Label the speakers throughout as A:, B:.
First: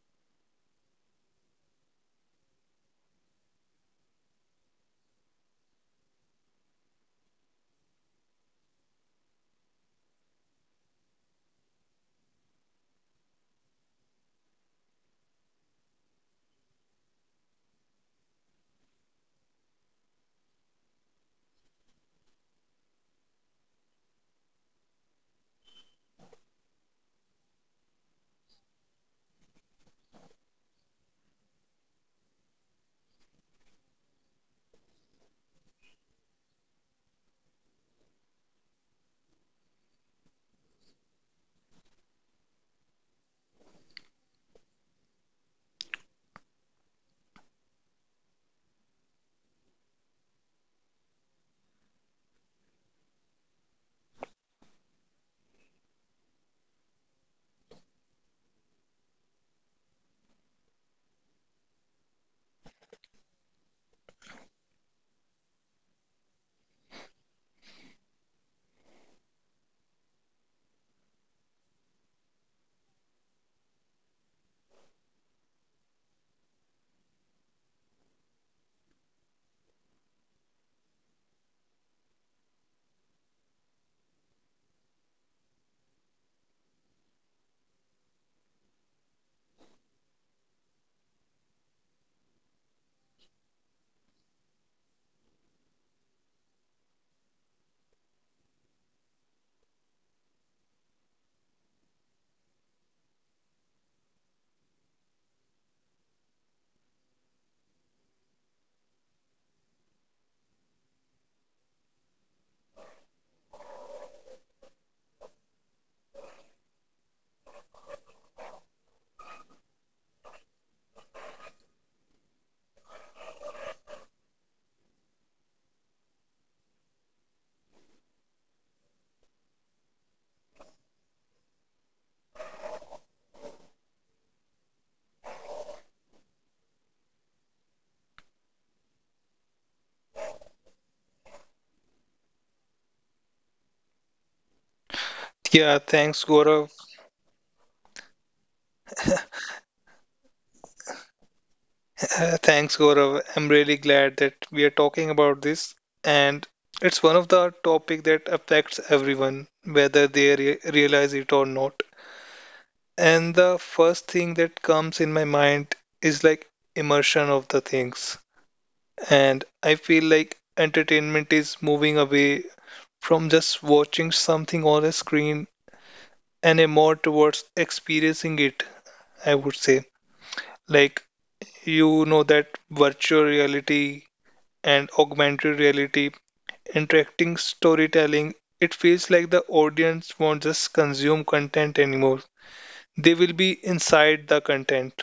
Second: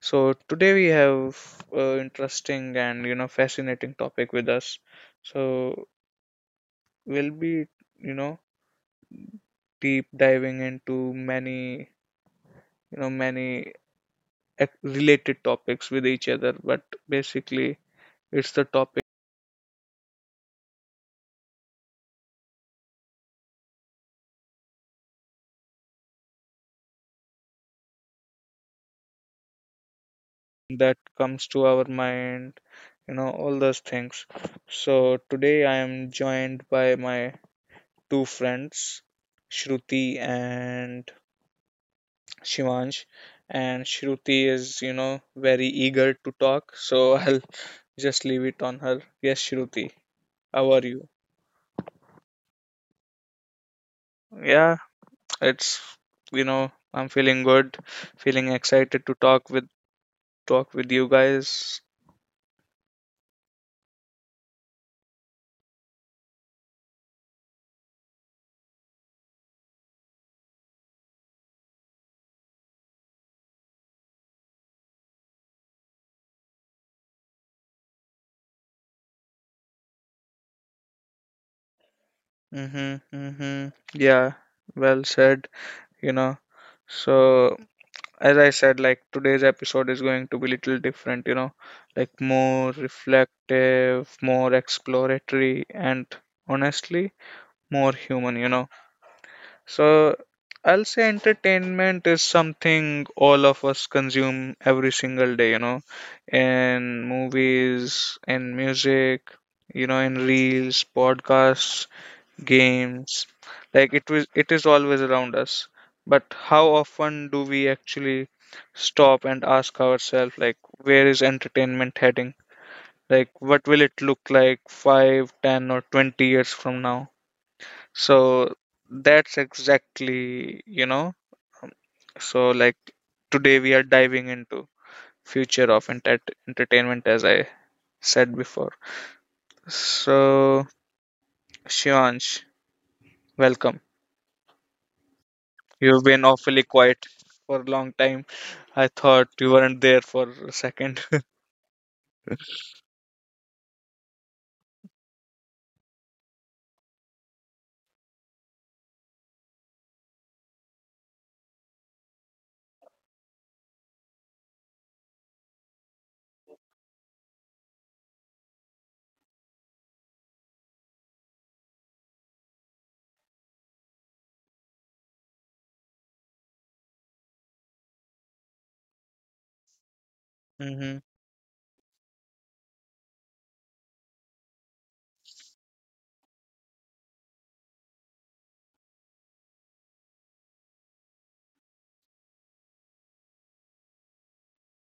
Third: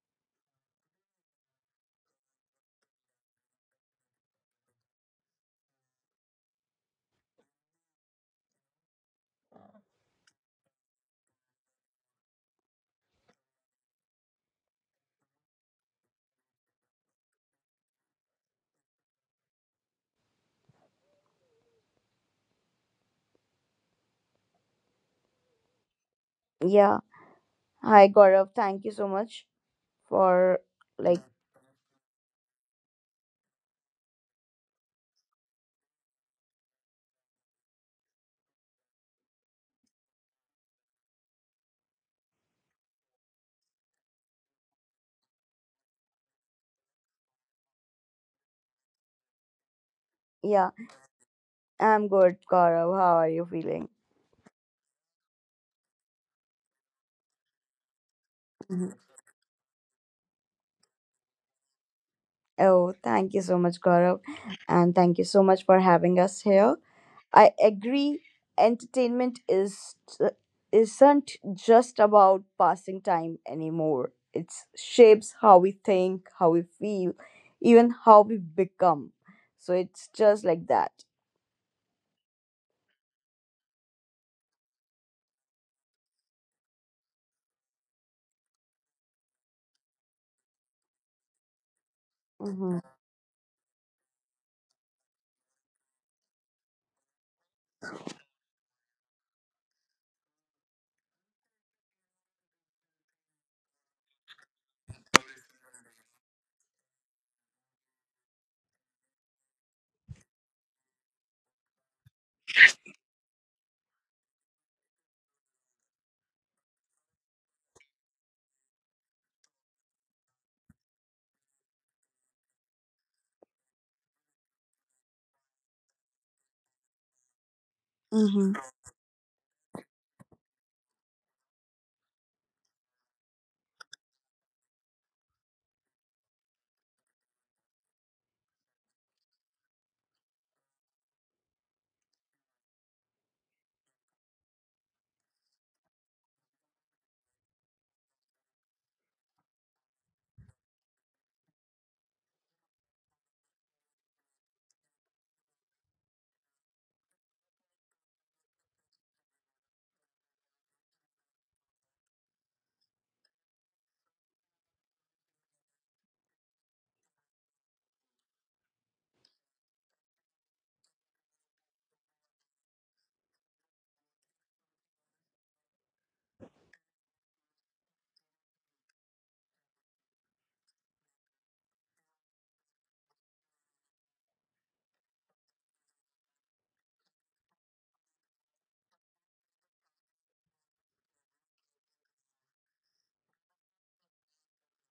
A: so today we have an interesting and fascinating topic with us. So we'll be you know deep diving into many you know many related topics with each other, but basically it's the topic
B: Yeah. Hi, Gaurav. Thank you so much for,
A: that
B: like,
A: comes to our mind, all those things. So today I am joined by my two friends, Shruti and Shivansh. And Shruti is, very eager to talk, so I'll just leave it on her. Yes, Shruti,
B: yeah.
A: how are you?
B: I'm good, Gaurav. How are you feeling?
A: Yeah, it's, I'm feeling good, feeling
B: Mhm.
A: excited to talk with you guys.
B: Oh, thank you so much, Gaurav. And thank you so much for having us here. I agree, entertainment is isn't just about passing time anymore. It shapes how we think, how we feel, even how we become. So it's just like that.
A: Mm-hmm, mm-hmm. Yeah, well said, you know. So as I said, like today's episode is going to be little different, like more
B: Mm-hmm.
A: reflective, more exploratory, and honestly, more human. So I'll say entertainment is something all of us consume every single day, in movies, in music, in reels, podcasts, games, like it is always around us. But how often do we actually stop and ask ourselves, like, where is entertainment heading, like what will it look like 5, 10, or 20 years from now? So that's exactly, like, today we are diving into future of entertainment, as I said before. So, Shivansh, welcome.
C: Yeah,
A: You've
C: thanks,
A: been awfully
C: Gaurav.
A: quiet for a long time. I thought you weren't there for a second.
C: Thanks, Gaurav. I'm really glad that we are talking about this, and it's one of the topic that affects everyone, whether they realize it or not. And the first thing that comes in my mind is like immersion of the things, and I feel like entertainment is moving away from just watching something on a screen and a more towards experiencing it. I would say, like
A: Hmm.
C: you know that virtual reality and augmented reality, interacting storytelling, it feels like the audience won't just consume content anymore. They will be inside the content.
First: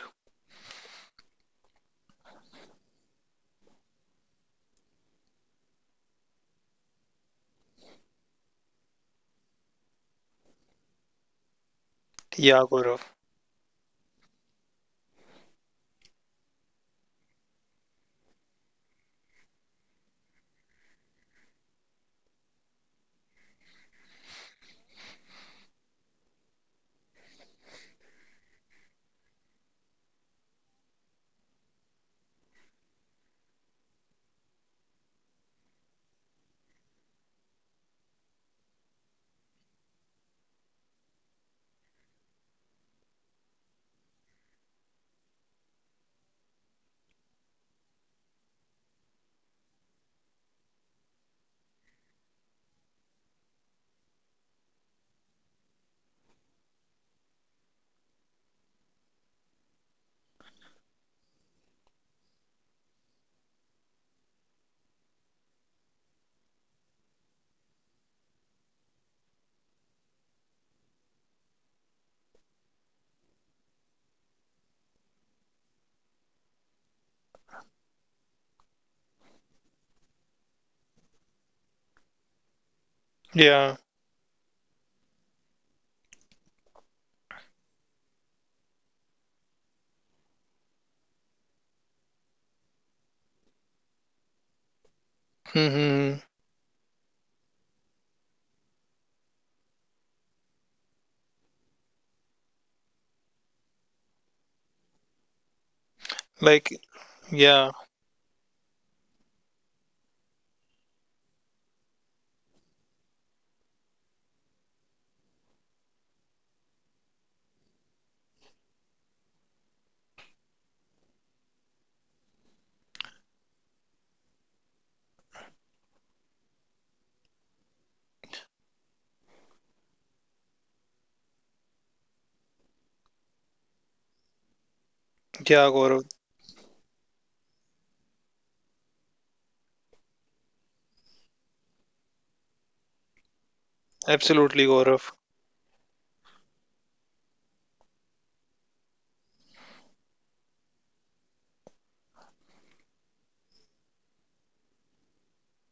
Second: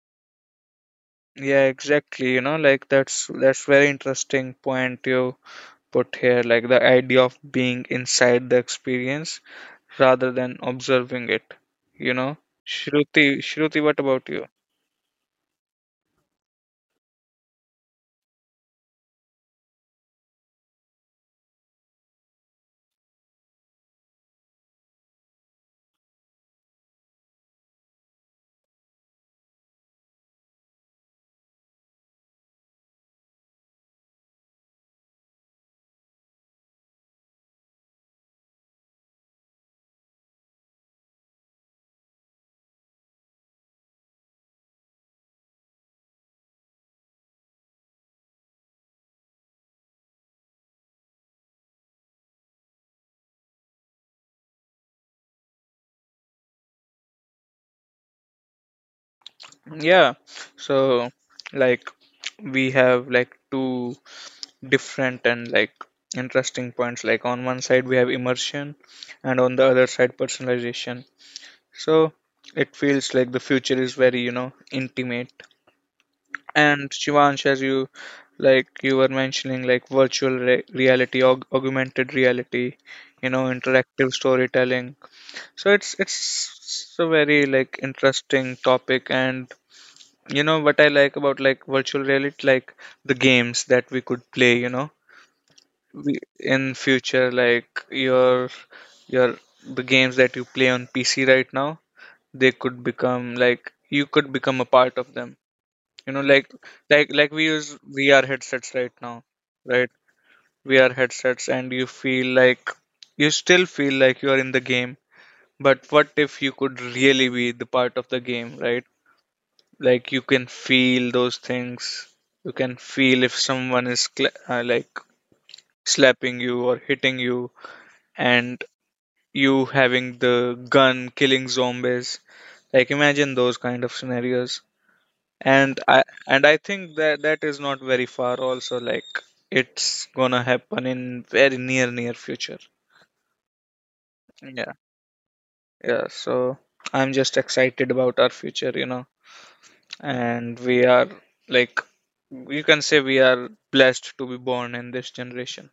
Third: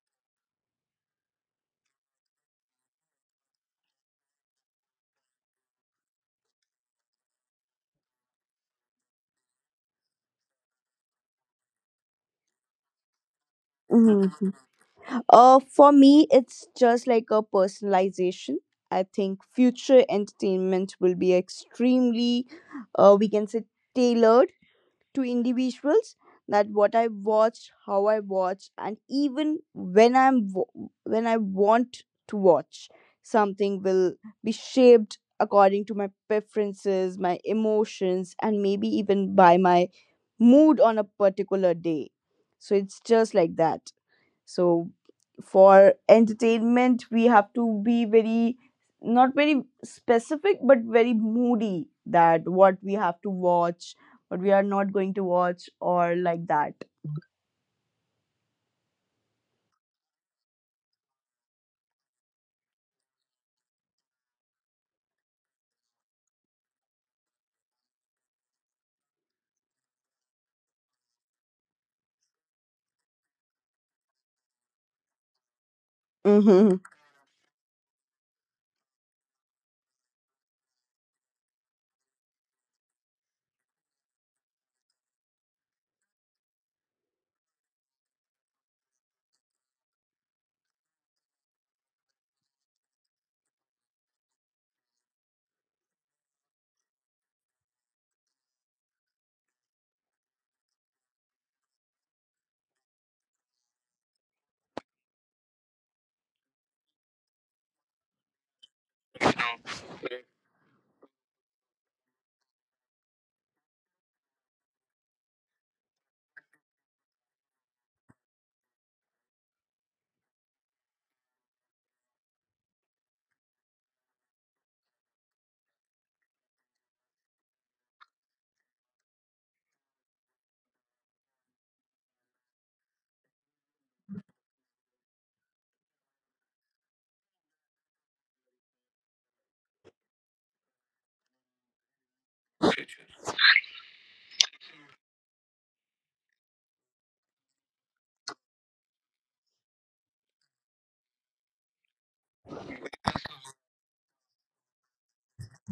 A: Yeah, exactly. You know, like that's very interesting point you put here, like the idea of being inside the experience rather than observing it. You know,
C: Yeah, Gaurav.
A: Shruti, what about you?
B: Mm-hmm. For me, it's just like a personalization. I think future entertainment will be extremely, we can say, tailored to individuals. That what I watch, how I watch, and even when when I want to watch something will be shaped according to my preferences, my emotions, and maybe even by my mood on a particular day. So it's just like that. So for entertainment we have to be very, not very specific but very moody, that what we have to watch, what we are not going to watch, or like that.
A: Yeah, so, like, we have like two different and like interesting points. Like on one side we have immersion, and on the other side personalization. So it feels like the future is very, intimate.
B: Mm-hmm.
A: And Shivansh, as you like you were mentioning, like reality, augmented reality,
C: Yeah.
A: interactive storytelling. So it's a very, like, interesting topic, and, you know, what I like about, like, virtual reality, like the games that we could play, you know,
C: Hmm.
A: in future, like your your the games that you play on PC right now, they could become, like, you could become a part of them, you know, like,
C: Like,
A: like we use
C: yeah.
A: VR headsets right now, right, VR headsets, and you feel like you still feel like you're in the game, but what if you could really be the part of the game, right? Like you can feel those things, you can feel if someone is cla like slapping you or hitting you, and you having the gun killing zombies, like imagine those kind of scenarios,
C: Yeah,
A: and i
C: Gaurav.
A: and i think that that is not very far also, like it's gonna happen in very near future.
C: Absolutely,
A: Yeah,
C: Gaurav.
A: yeah. So I'm just excited about our future, you know, and we are, like, you can say we are blessed to be born in this generation.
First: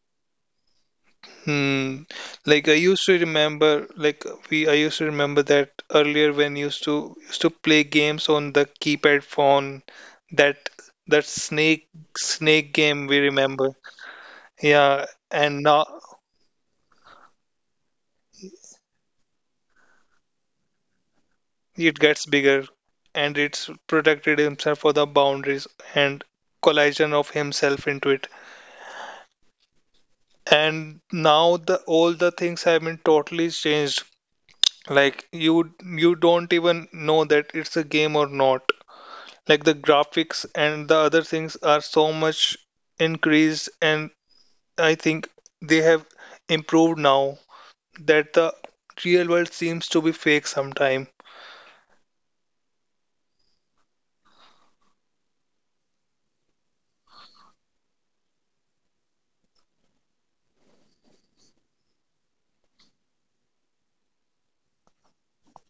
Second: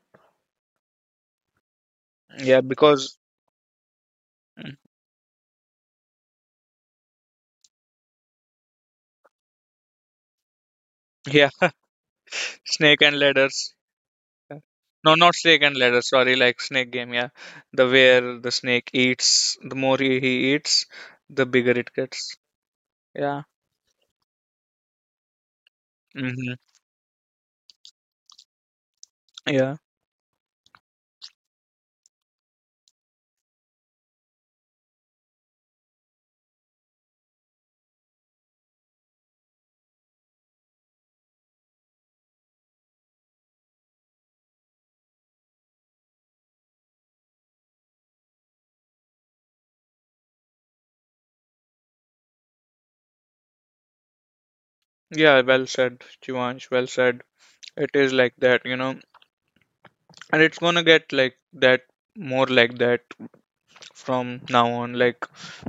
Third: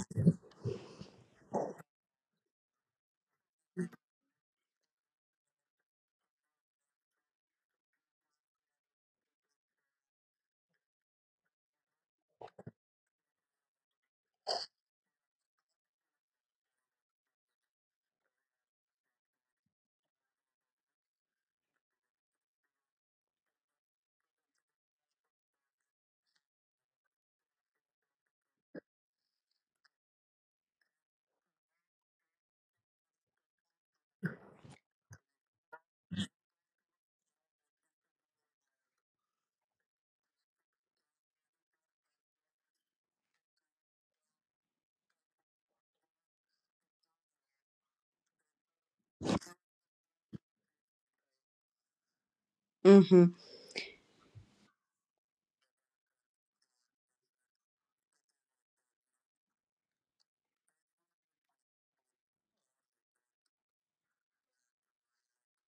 C: Hmm.
A: Yeah,
C: Like I used
A: because,
C: to remember, like I used to remember that earlier when used to used to play games on the keypad phone, that that
A: yeah,
C: snake snake
A: snake
C: game we
A: and
C: remember.
A: ladders.
C: Yeah,
A: No, not
C: and
A: snake and
C: now
A: ladder. Sorry, like snake game. Yeah, the where the snake eats, the more he eats, the bigger it
C: it gets
A: gets.
C: bigger, and
A: Yeah.
C: it's protected himself for the boundaries and
A: Mm-hmm.
C: collision of himself into it.
A: Yeah.
C: And now the all the things have been totally changed. Like you don't even know that it's a game or not. Like the graphics and the other things are so much increased, and I think they have improved now that the real world seems to be fake sometime.
B: Mm-hmm.
A: Yeah. Well said, Chivansh. Well said. It is like that, you know, and it's gonna get like that more like that from now on. Like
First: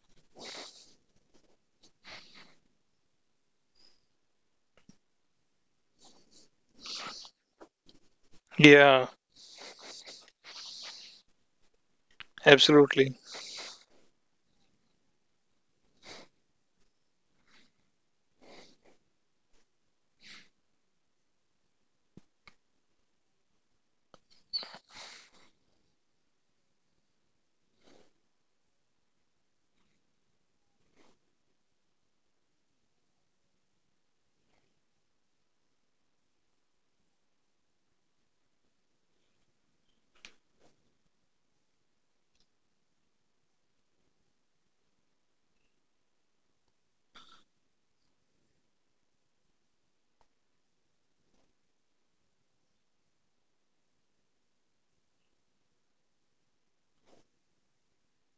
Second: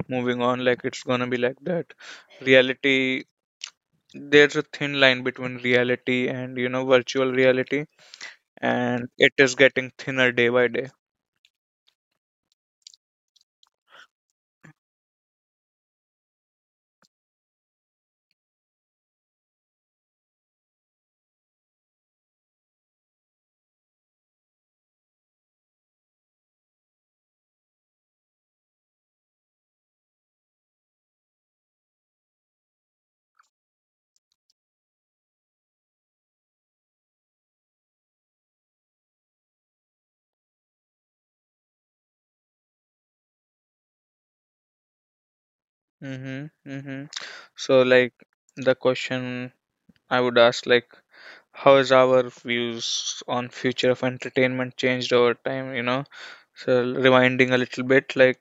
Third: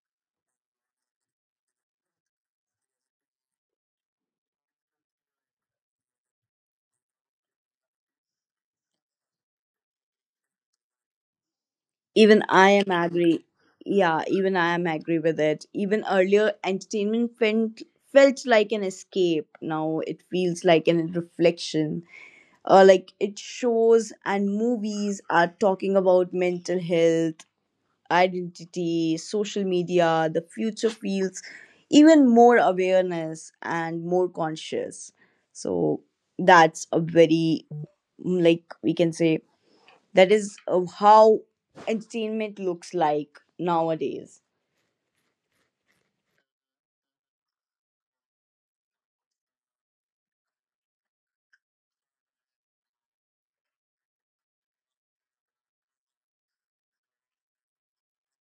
A: moving on, like it's gonna be like that. Reality. There's a thin line between reality and, you know, virtual reality,
C: Yeah,
A: and it is getting thinner day by day.
B: Even I am
C: absolutely.
B: agree. Yeah, even I am agree with it. Even earlier, entertainment felt like an escape. Now it feels like an reflection. Like it shows and movies are talking about mental health, identity, social media, the future feels even more awareness and more conscious. So that's a very, like, we can say, that is, how entertainment looks like nowadays.
A: Mm-hmm, mm-hmm. So, like, the question I would ask, like, how has our views on future of entertainment changed over time, you know? So, rewinding a little bit, like,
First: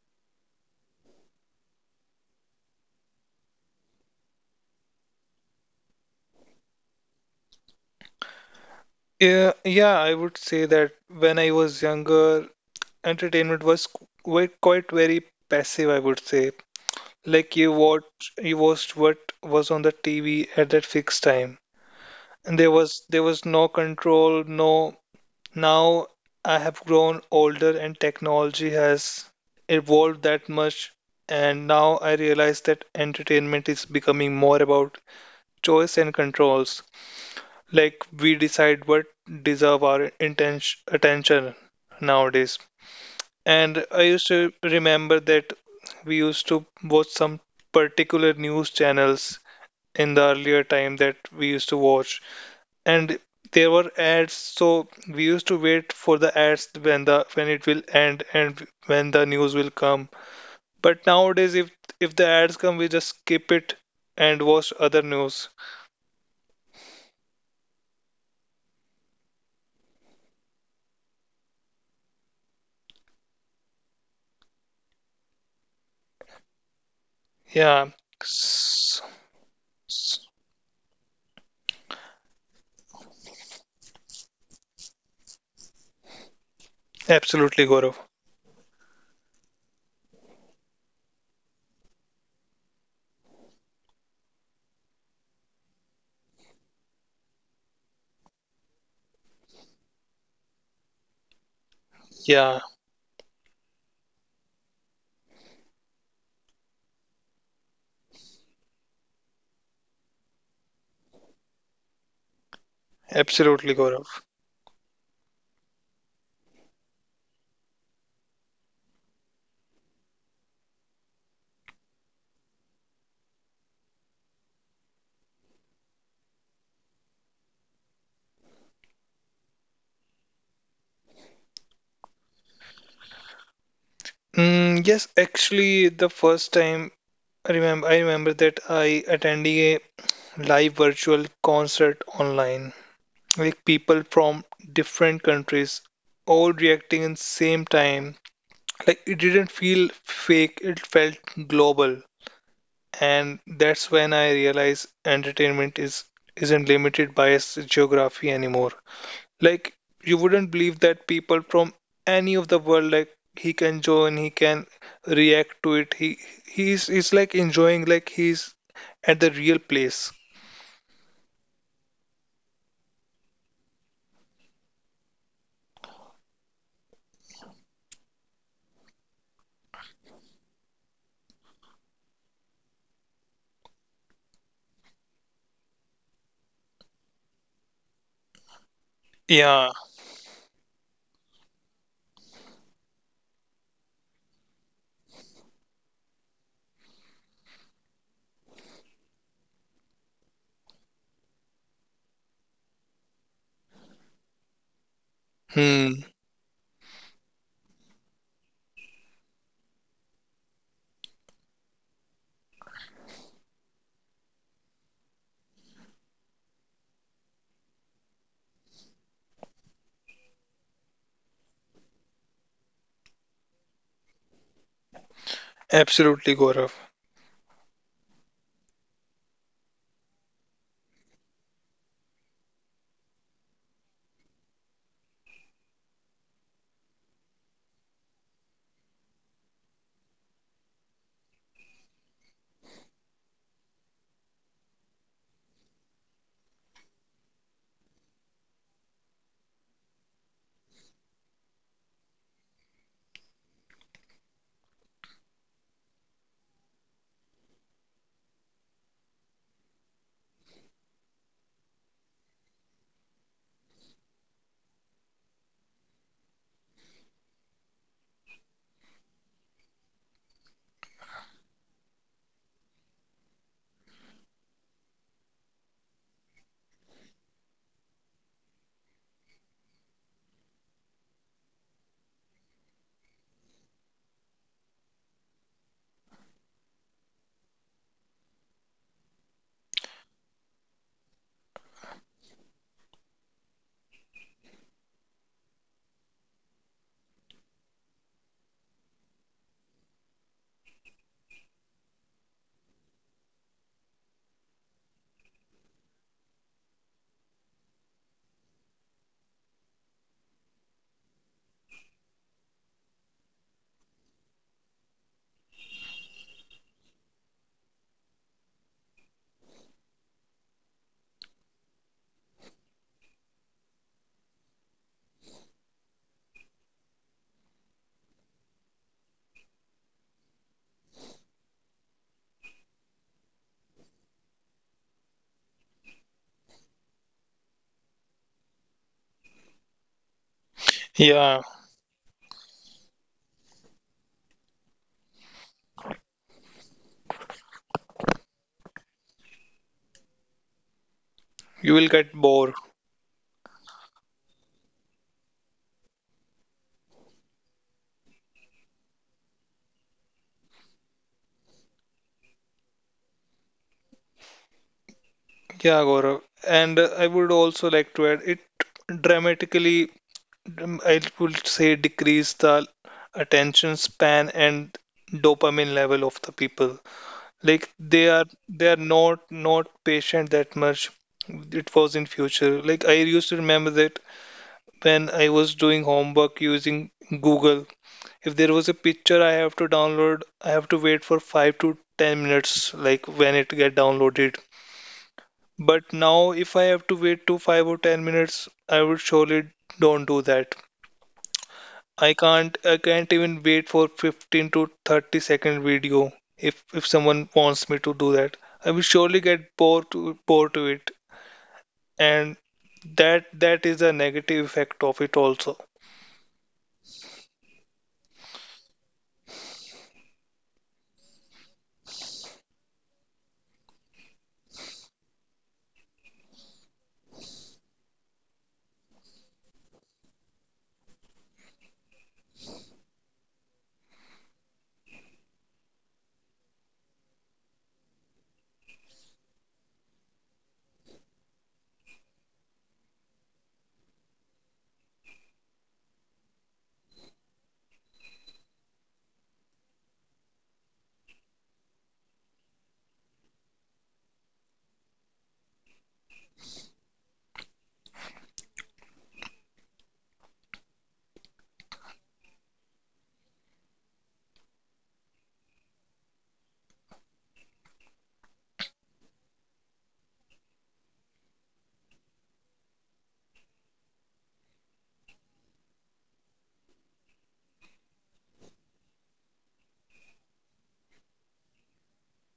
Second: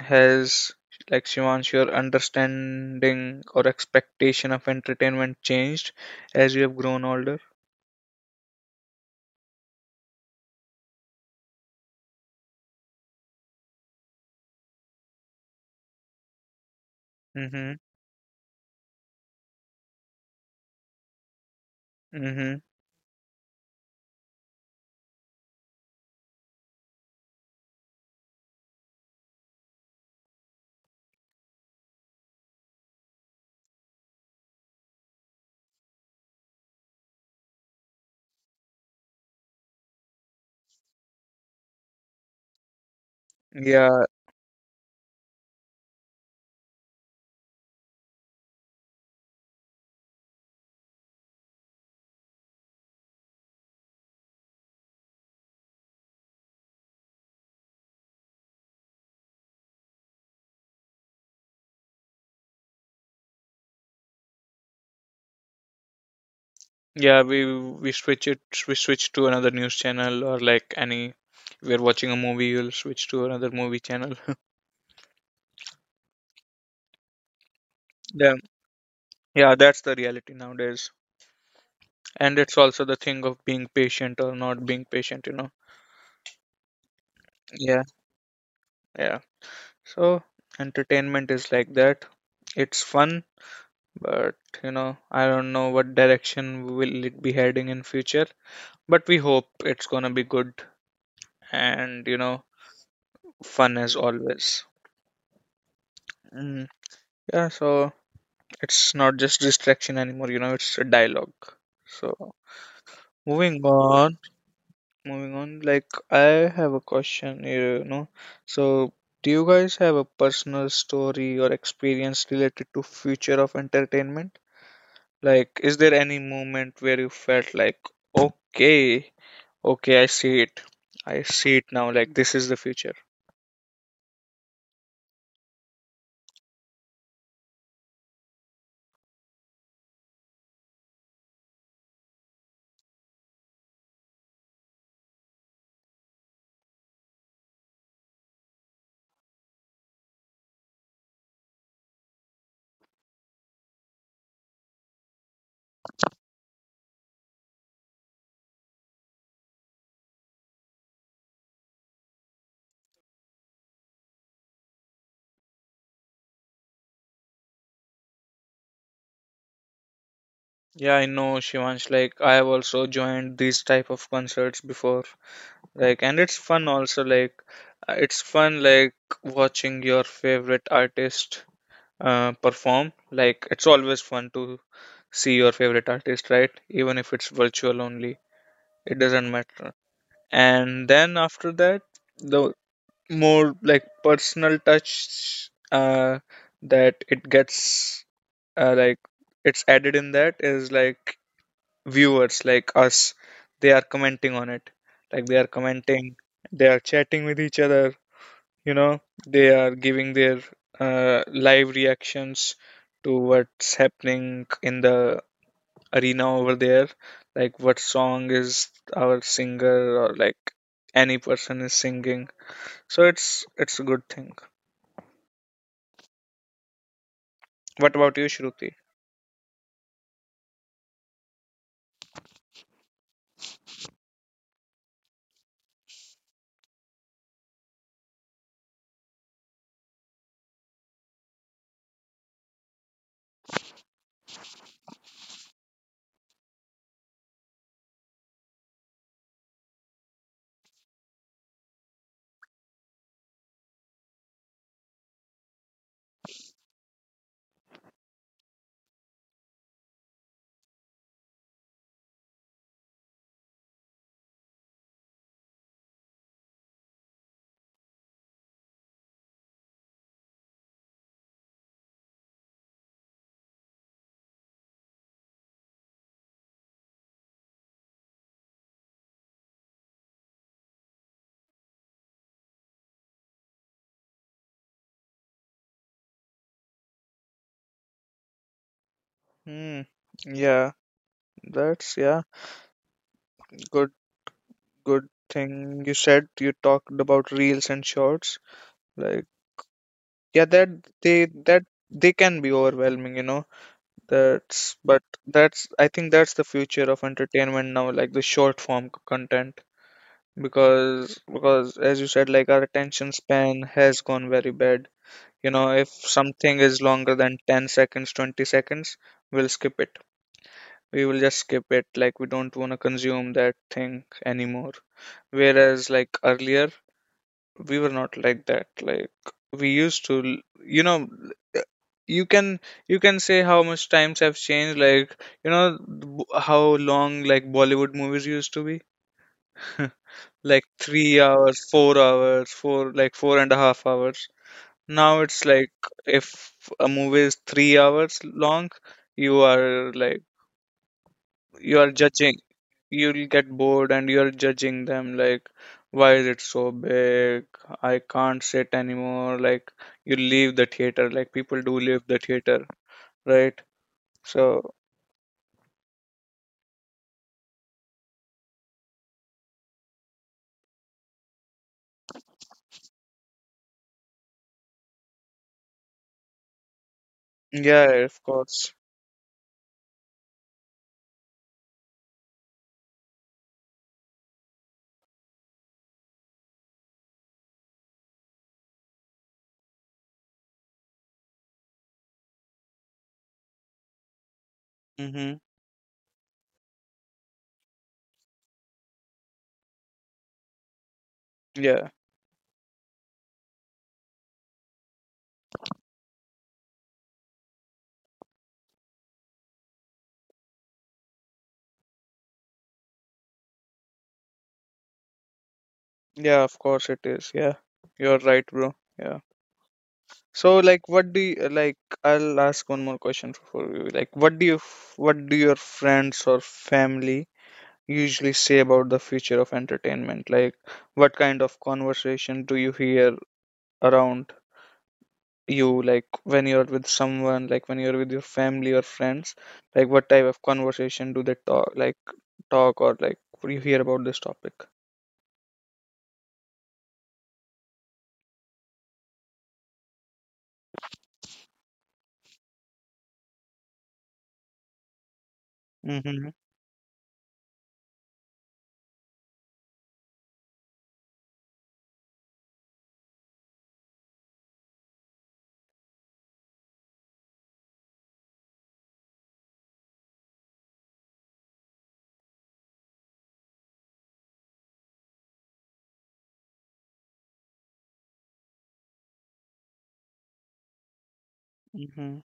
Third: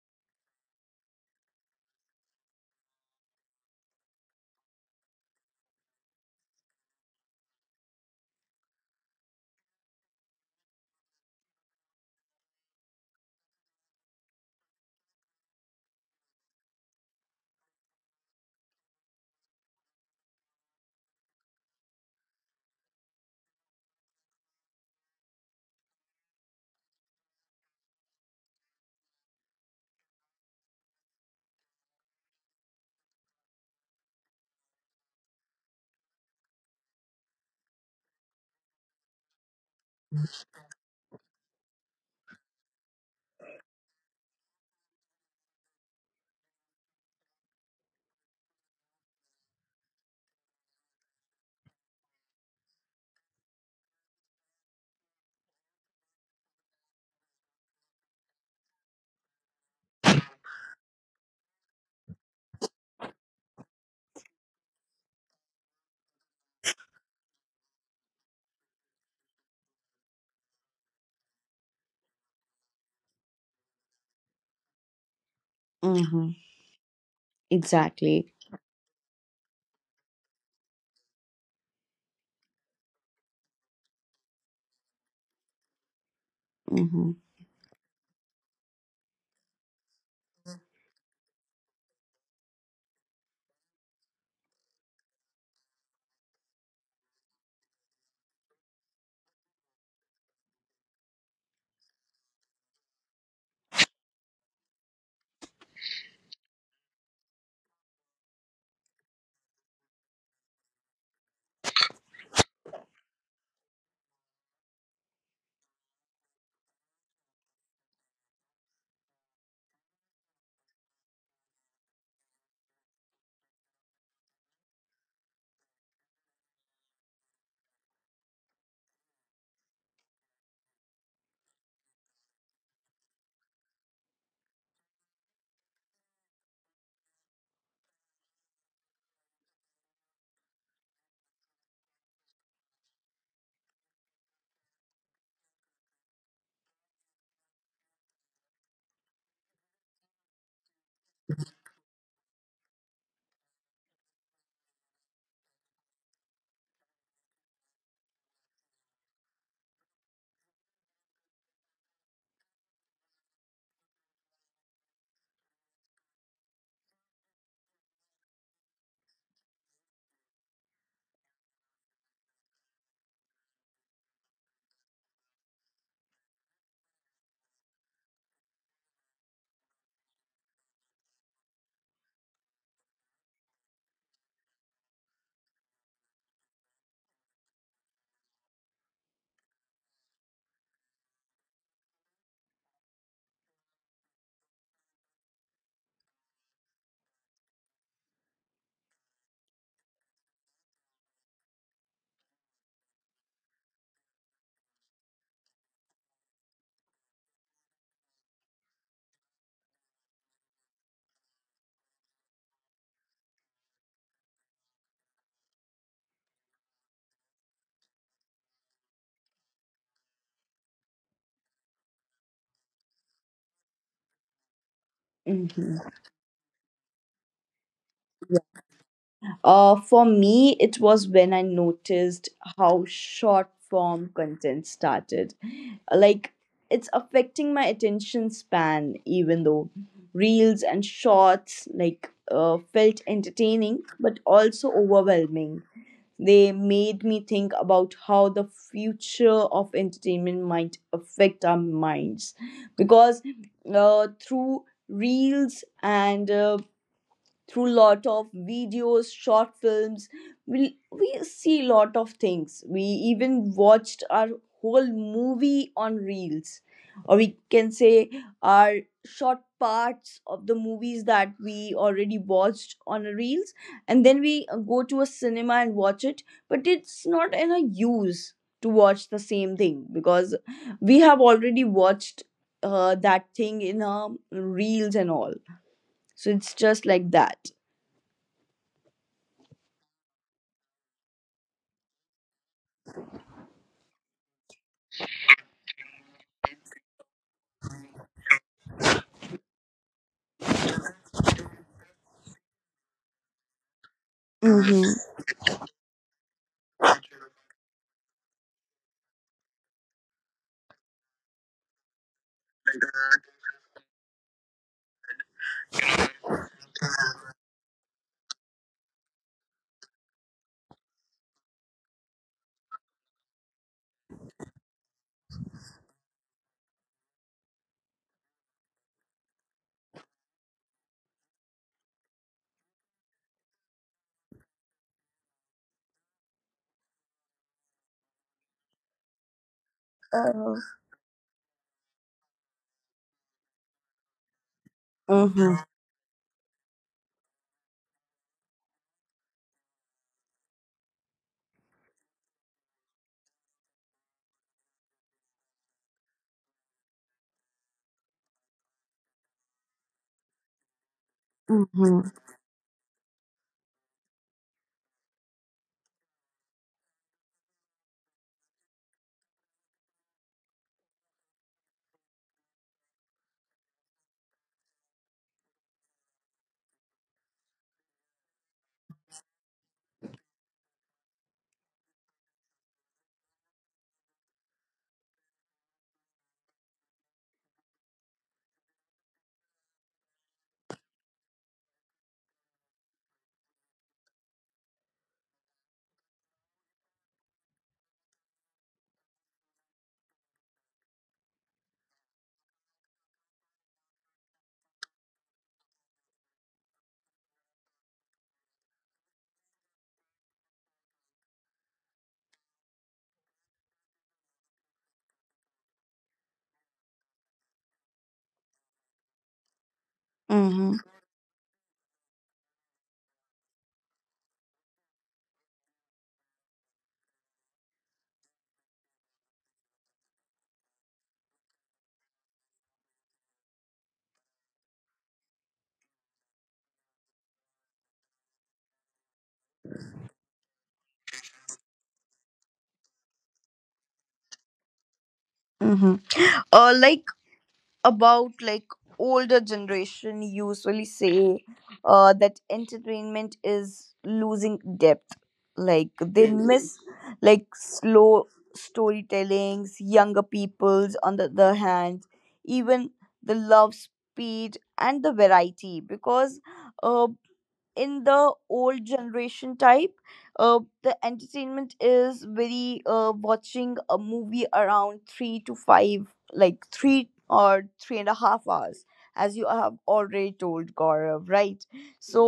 A: has, like, Shivansh, your understanding or expectation of entertainment changed as you have grown older?
C: Yeah, yeah, I would say that when I was younger, entertainment was quite very passive, I would say. Like
A: Mm-hmm,
C: you watched what was on the TV at that fixed time,
A: mm-hmm.
C: and there was no control, no. Now I have grown older, and technology has evolved that much, and now I realize that entertainment is becoming more about choice and controls, like we decide what deserve our intention attention nowadays. And
A: Yeah,
C: I used to remember that we used to watch some particular news channels in the earlier time that we used to watch, and there were ads, so we used to wait for the ads when the when it will end and when the news will come. But nowadays, if the ads come, we just skip it and watch other news.
A: yeah, we switch it, we switch to another news channel or, like, any, we're watching a movie, you'll switch to another movie channel.
B: Mm-hmm.
C: Yeah.
B: Exactly.
C: S-
A: Yeah, that's the
C: s-
A: reality nowadays. And it's also the thing of being patient or not being patient.
B: Mm-hmm.
C: Absolutely,
A: Yeah,
C: Gaurav.
A: yeah. So entertainment is like that. It's fun, but, you know, I don't know what direction will it be heading in future. But we hope it's gonna be good, and,
C: Yeah,
A: fun as always. Mm, yeah, so it's not just distraction anymore, it's a dialogue. So moving
C: absolutely, Gaurav.
A: on. Like, I have a question here, you know, so do you guys have a personal story or experience related to future of entertainment, like is there any moment where you felt like okay okay, I see it now, like this is the future?
C: Yes, actually, the first time I remember that I attending a live virtual concert online, like people from different countries, all reacting in same time. Like it didn't feel fake; it felt global, and that's when I realized entertainment is isn't limited by its geography anymore. Like you wouldn't believe that people from any of the world, like he can join, he can react to it. He's like enjoying like he's at the real place.
A: Yeah, I know, Shivansh, like I have also joined these type of concerts before, like, and it's fun also, like, it's fun, like watching your favorite artist perform. Like it's always fun to see your favorite artist, right? Even if it's virtual only, it doesn't
C: Yeah.
A: matter. And then after that, the more, like, personal touch that it gets, like it's added in, that is like viewers like us. They are commenting on it, like they are
C: Hmm.
A: commenting, they are chatting with each other, you know, they are giving their live reactions to what's happening in the arena over there, like what song is our singer, or like any person is singing. So it's a good thing.
B: Mm-hmm.
C: Absolutely, Gaurav.
A: What about you, Shruti?
B: For me, it was when I noticed how short form content started. Like, it's affecting my attention span, even though reels and shorts, like, felt entertaining, but also overwhelming. They made me think about how the future of entertainment might affect our minds. Because through reels and through lot of videos short films, we see lot of things. We even watched our whole movie on reels, or we can say our short parts of the movies that we already watched on reels. And then we go to a cinema and watch it, but it's not in a use to watch the same thing because we have already watched that thing in our reels and all. So it's just like that.
A: Hmm, yeah, that's, yeah, good. Good thing you said. You talked about reels and shorts, like, yeah, that they that they can be overwhelming, you know. That's, but that's, I think, that's the future of entertainment now, like the short form content. Because, as you said, like our attention span has gone very bad. You know, if something is longer than 10 seconds, 20 seconds, we'll skip it. We will just skip it. Like we don't want to consume that thing anymore. Whereas, like, earlier, we were not like that, like we used to l- you can you can say how much times have changed, like, how long, like, Bollywood movies used to be,
B: Uh,
A: like three
C: Yeah,
A: hours 4 hours, four, like 4.5 hours. Now it's
B: mhm,
A: like if a movie is 3 hours long, you are like,
C: you
A: you
C: will
A: are
C: get
A: judging,
C: bored.
A: you'll get bored, and you're judging them, like why is it so big, I can't sit anymore, like you leave the theater, like people do leave
B: mhm,
A: the theater, right? So,
C: Yeah, Gaurav. And I would also like to add it dramatically, I would say, decrease the attention span and dopamine level of the people. Like
A: yeah, of
C: they
A: course.
C: are not patient that much. It was in future, like I used to remember that when I was doing homework using Google, if there was a picture I have to download, I have to wait for 5 to 10 minutes, like when it get downloaded.
A: Mm-hmm.
C: But now if I have to wait to 5 or 10 minutes, I would surely don't do that.
A: Yeah.
C: I can't even wait for 15 to 30 second video if someone wants me to do that. I will surely get bored to it, and that is a negative effect of it also.
A: Yeah, of course it is. Yeah, you're right, bro. Yeah, so,
B: mhm,
A: like, what do you like I'll ask one more question for you, like what do what do your friends or family usually say about the future of entertainment? Like, what kind of conversation do you hear around you? Like when you're with someone, like when you're with your family or friends, like what type of conversation do they talk, like talk or like you hear about this topic?
B: mhm. Like about like older generation usually say that entertainment is losing depth. Like
A: Mm-hmm.
B: they miss like slow storytellings. Younger people's, on the other hand, even the love speed and the variety because. Uh, in the old generation type, the entertainment is very, watching a movie around three to five, like 3 or 3.5 hours, as you have already told Gaurav, right?
A: Mm-hmm.
B: So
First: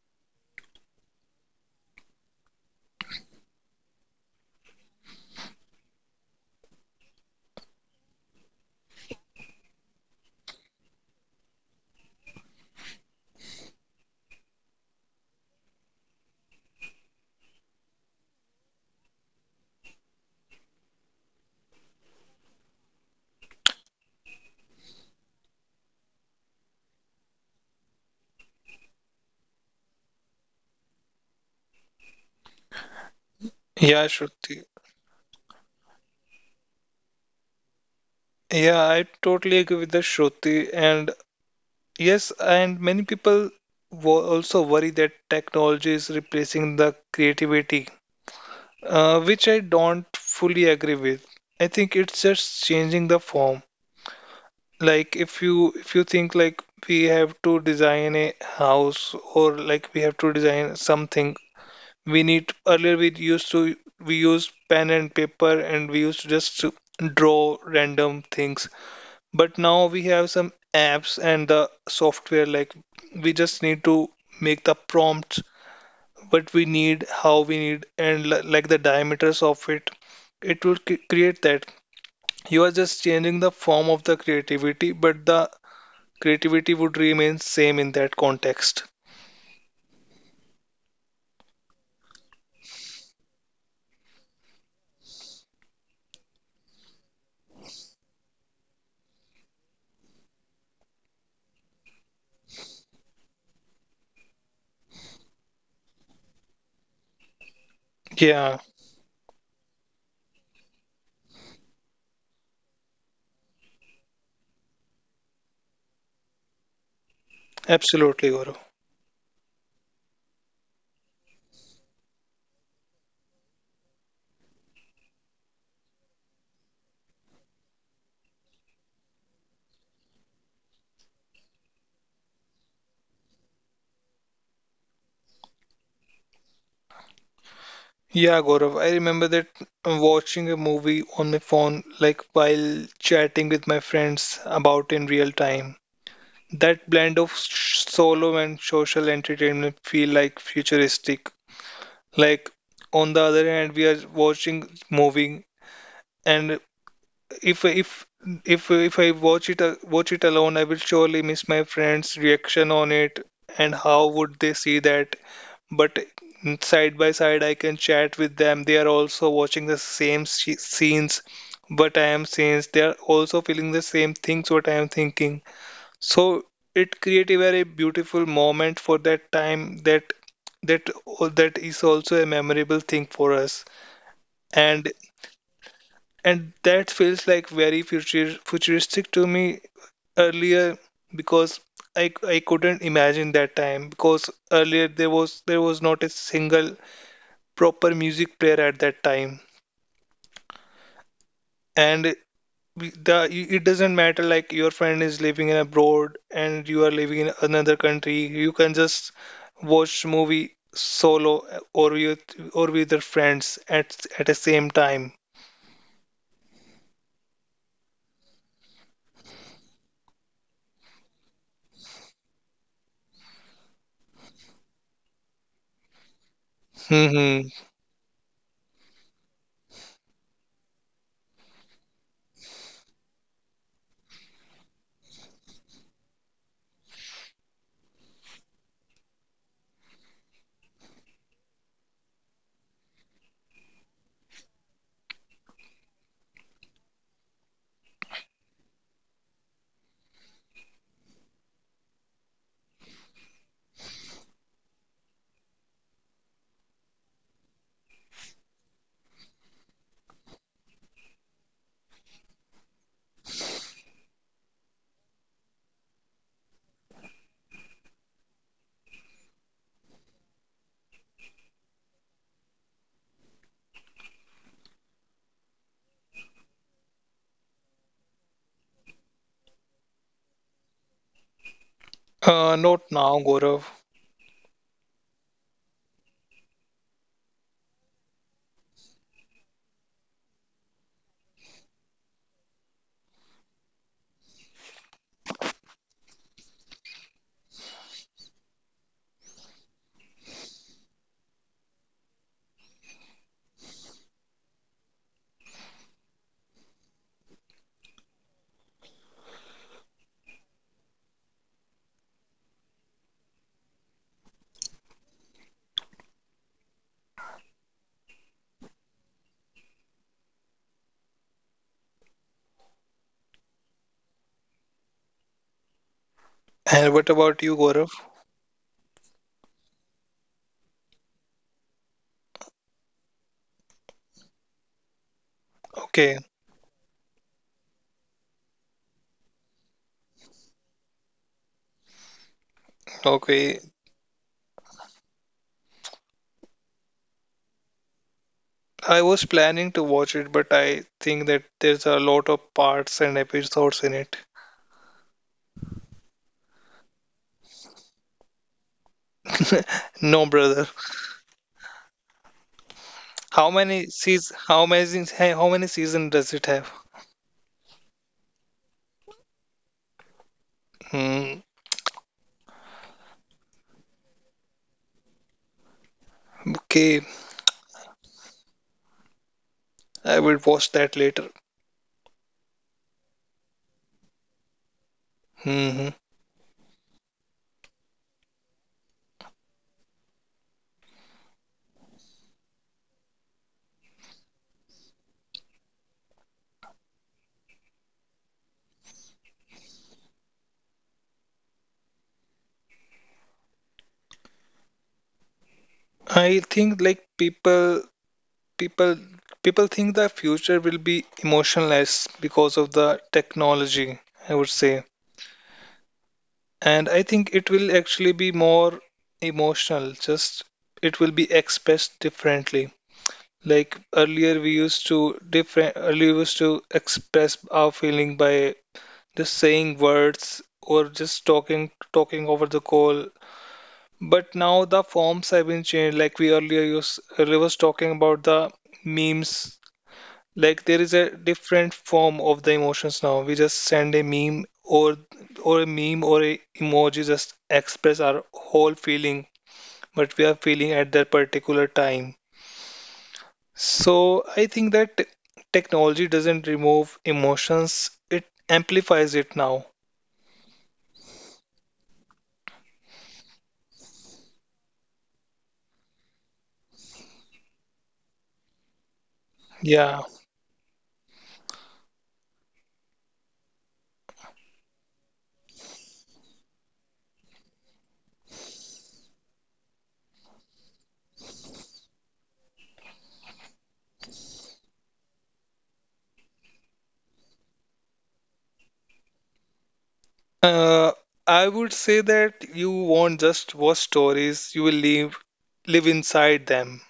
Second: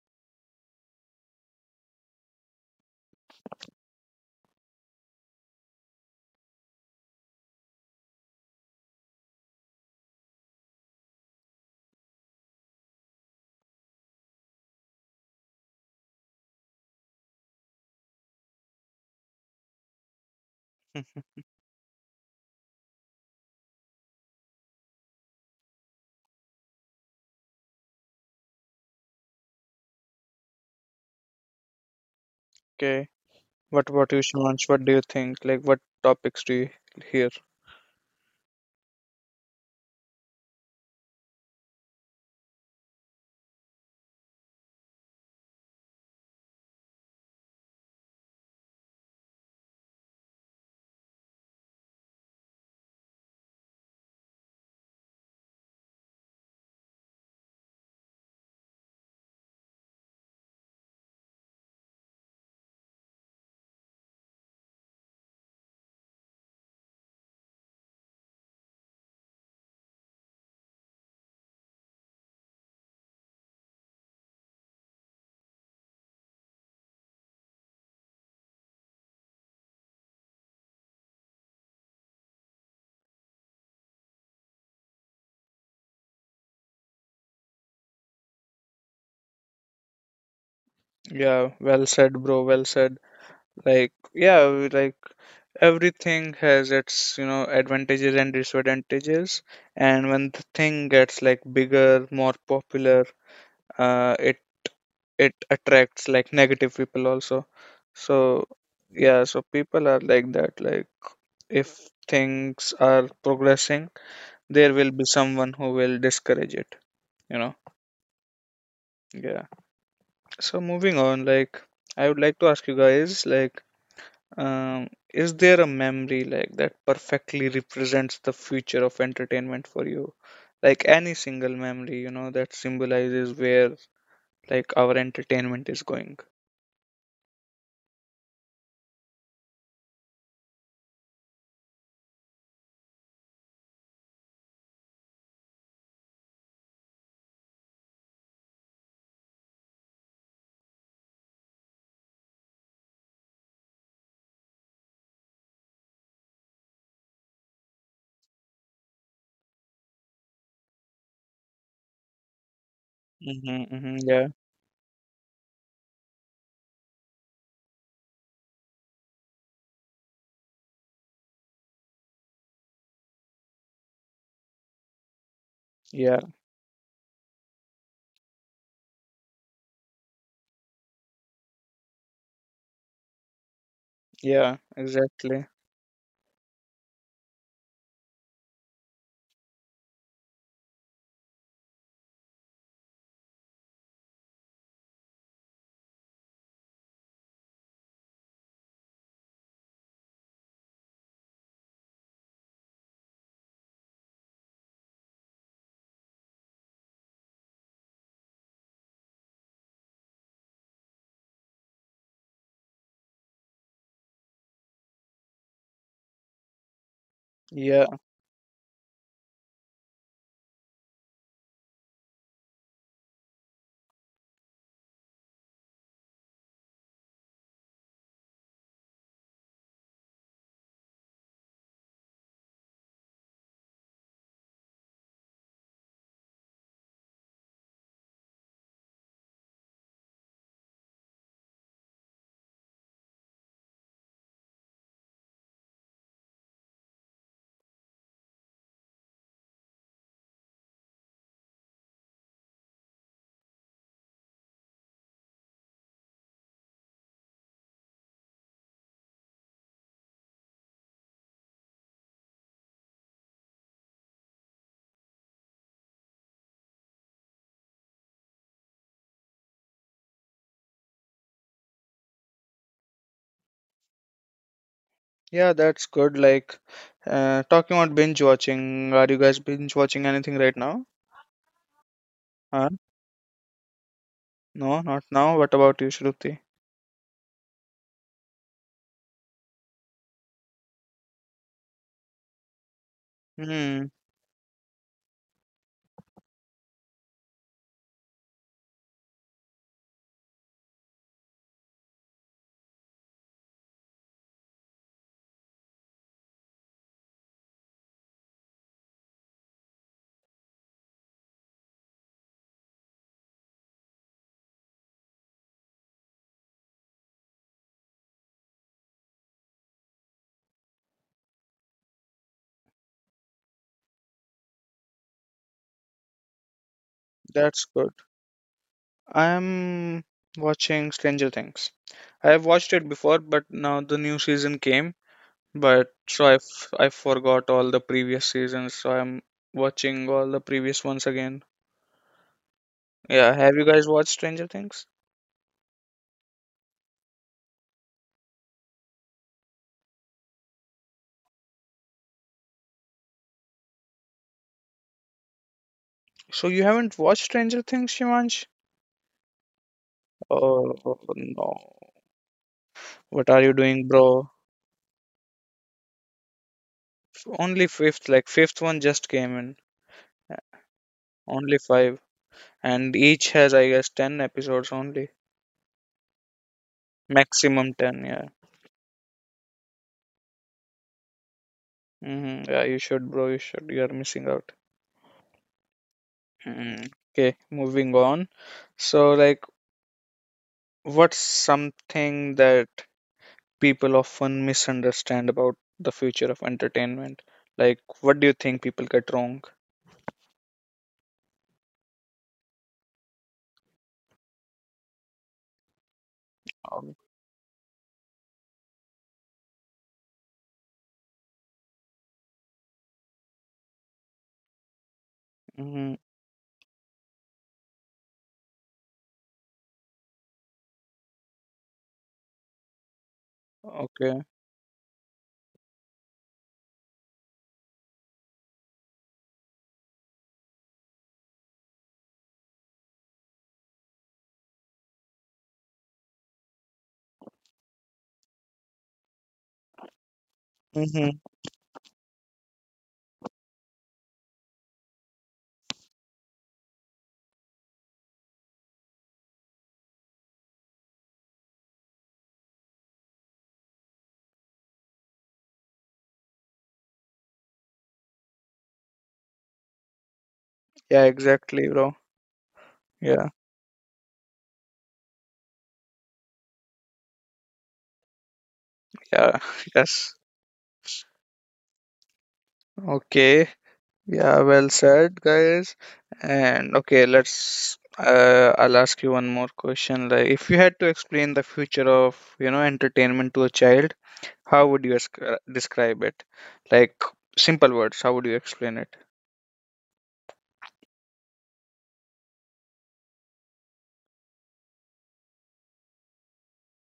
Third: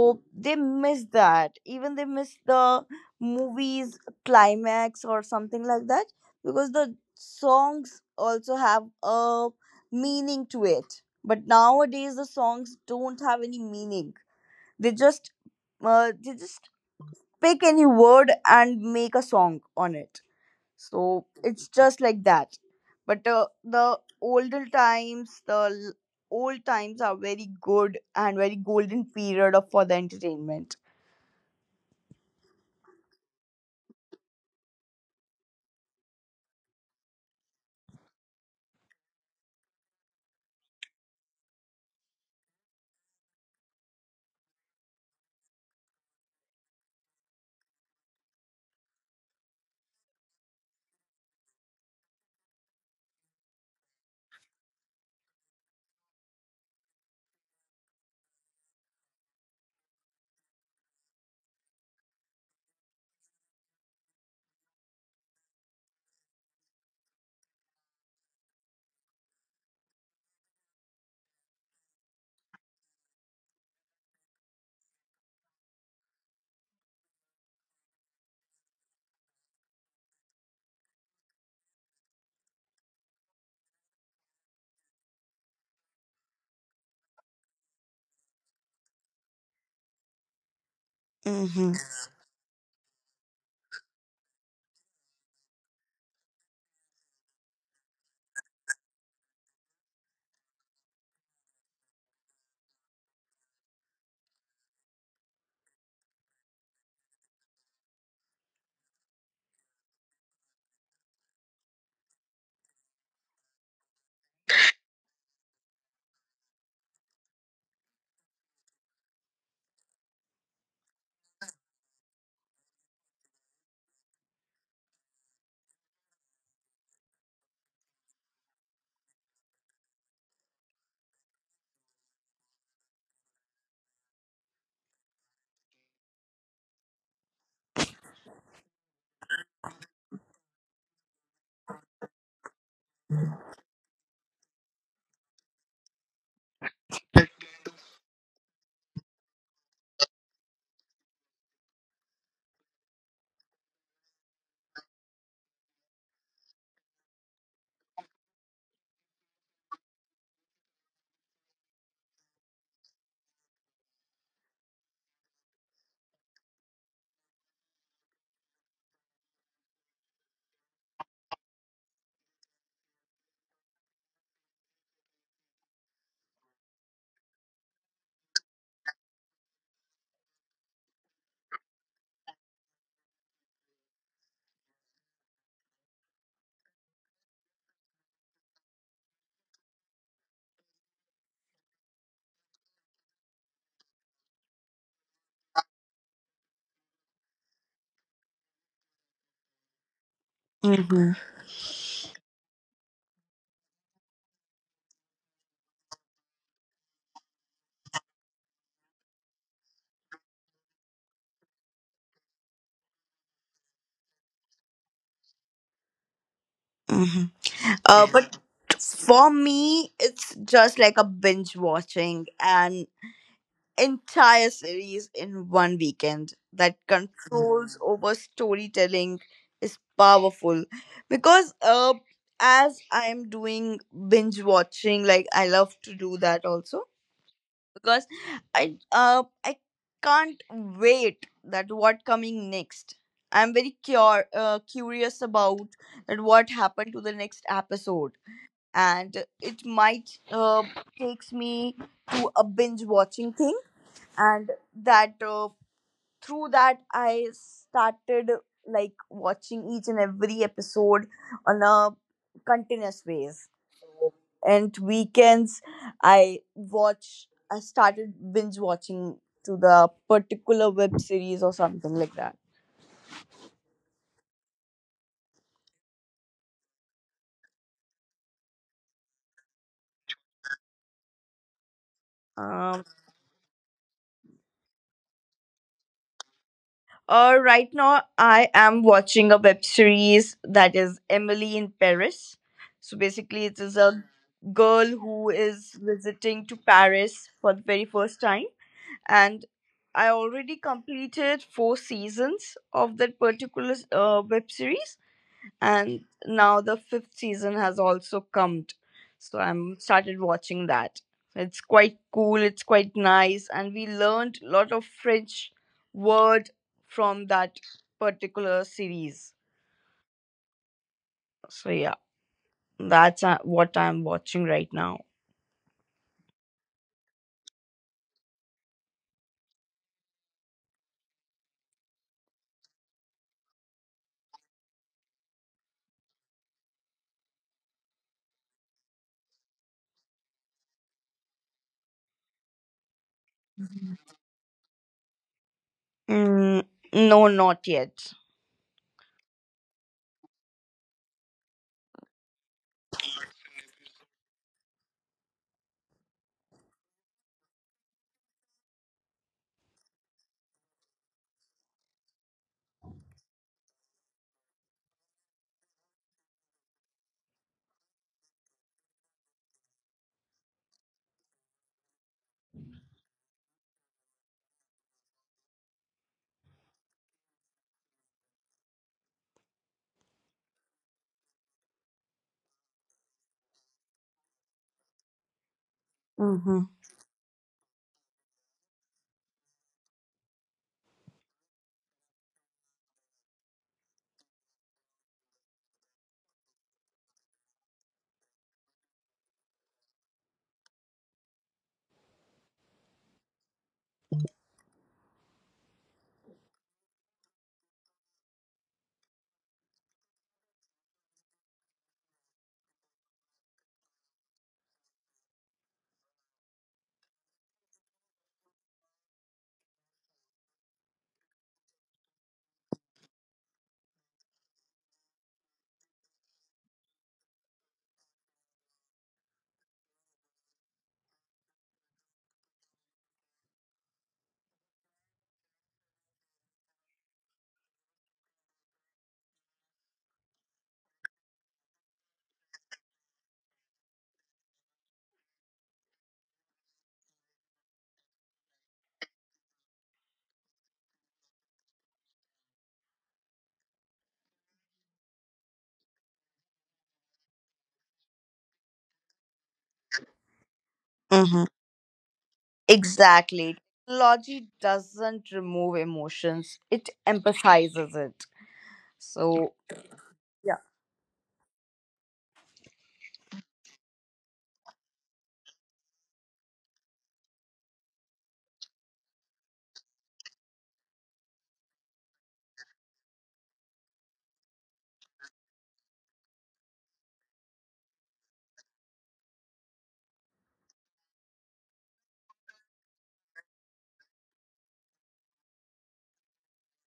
B: they miss that, even they miss the movies climax or something like that, because the songs also have a meaning to it, but nowadays the songs don't have any meaning. They just uh, they just pick any word and make a song on it. So it's just like that. But the older times, the old times are very good and very golden period of, for the entertainment.
A: Okay. What
C: Yeah,
A: about you,
C: Shruti.
A: Shivansh? What do you think? Like what topics do you hear?
C: Yeah, I totally agree with the Shruti, and yes, and many people also worry that technology is replacing the creativity, which I don't fully agree with. I think it's just changing the form. Like if you think, like we have to design a house or like we have to design something we need. Earlier, we used to we used pen and paper, and we used to just draw random things. But now we have some apps and the software, like we just need to make the prompts, what we need, how we need, and like the diameters of it, it will create that. You are just changing the form of the creativity, but the creativity would remain same in that context.
A: Yeah,
B: Mm-hmm.
A: well said, bro. Well said. Like, yeah, like everything has its, you know, advantages and disadvantages, and when the thing gets like bigger, more popular, uh, it it attracts like negative people also. So,
C: Yeah,
A: yeah, so people are like that, like if things are progressing, there will be someone who will discourage it, you know.
C: absolutely, Gaurav.
A: Yeah, so moving on, like I would like to ask you guys, like, Um, is there a memory like that perfectly represents the future of entertainment for you? Like any single memory, you know, that symbolizes where like our entertainment is going.
C: Yeah, Gaurav, I remember that watching a movie on my phone, like while chatting with my friends about in real time. That blend of solo and social entertainment feel like futuristic. Like on the other hand, we are watching movie, and if if if I watch it alone, I will surely miss my friends' reaction on it
A: Mm-hmm,
C: and
A: mm-hmm.
C: how
A: Yeah,
C: would they see that. But side by side I can chat with them. They are also watching the same sh scenes what I am seeing. They are also feeling the same things what I am thinking.
A: yeah,
C: So it create a very beautiful moment for that time. That that is also a memorable thing for us,
A: yeah,
C: and
A: exactly.
C: that feels like very futuristic to me earlier, because I couldn't imagine that time, because earlier there was not a single proper music player at that time.
B: Mm-hmm.
C: And the it doesn't matter like your friend is living in abroad and you are living in another country, you can just watch movie solo or with or with your friends at the same time.
B: Mm-hmm.
A: Yeah,
B: But for me, it's just like a binge watching and entire series in one weekend. That
C: Hmm.
B: controls over storytelling is powerful because, as I am doing binge watching, like I love to do that also, because I can't wait that what coming next. I'm very curious about that what happened to the next episode, and it might takes me to a binge watching thing. And that through that I started like watching each and every episode on a continuous ways. And weekends, I started binge watching to the particular web series or something like that.
A: yeah, that's good. Like, talking about binge watching, are you guys binge watching anything right now? Huh?
C: Not
B: um
C: now, Gaurav.
A: No, not now. What about you, Shruti?
B: right now I am watching a web series that is Emily in Paris. So basically it is
A: Hmm,
B: a girl who is visiting to Paris for the very first time, and I already completed four seasons of that particular web series, and now the fifth season has also come. So I'm started watching that. It's quite cool. It's quite nice, and we learned a lot of French word from that particular series. So yeah, that's what I'm watching right now.
C: And what about you,
A: that's good.
C: Gaurav?
A: I'm watching Stranger Things. I have watched it before, but now the new season came. But
C: Okay.
A: so I forgot all the previous seasons, so I'm watching all the previous ones again. Yeah, have
C: Okay,
A: you guys watched Stranger Things?
B: Mm, no, not yet.
C: I was planning to watch it, but I think that there's a lot of parts and episodes in it.
A: So you haven't watched Stranger Things, Shivansh?
C: No, brother.
A: Oh no. What are
C: How
A: you
C: many
A: doing, bro?
C: seas? How many? How many season does it have?
A: Only fifth, like fifth one just came in. Uh,
C: Hmm.
A: Only 5. And each has, I guess, 10 episodes only.
C: Okay,
A: Maximum 10, yeah.
C: I will watch that later.
A: Hmm, yeah, you should, bro. You should. You are missing out.
C: Hmm.
B: Mm-hmm.
A: Mm. Okay, moving on. So, like, what's something that people often misunderstand about the future of entertainment? Like what do you think people get wrong?
C: I think
A: Um,
C: like people, people think the future will be emotionless because of the technology. I would say,
A: Mm-hmm.
C: and I think it will actually be more emotional. Just it will be expressed differently. Like
A: Okay.
C: earlier, we used to different. Earlier, we used to express our feeling by just saying words or just talking over the call. But now the forms have been changed. Like earlier was talking about the memes. Like there is a
A: Mm-hmm.
C: different form of the emotions now. We just send a meme or a meme or a emoji just express our whole feeling, but we are feeling at that particular time. So I think that technology doesn't remove emotions; it amplifies it now.
A: Yeah,
B: Mm-hmm.
A: exactly, bro. Yeah,
B: Exactly. Technology doesn't remove emotions, it emphasizes it.
A: yeah,
B: So,
C: Yeah.
A: yes.
B: yeah.
A: Okay. Yeah, well said, guys. And okay, let's. I'll ask you one more question. Like if you had to explain the future of, you know, entertainment to a child, how would you describe it? Like simple words, how would you explain it?
C: Uh, I would say that you won't just watch stories, you will live inside them.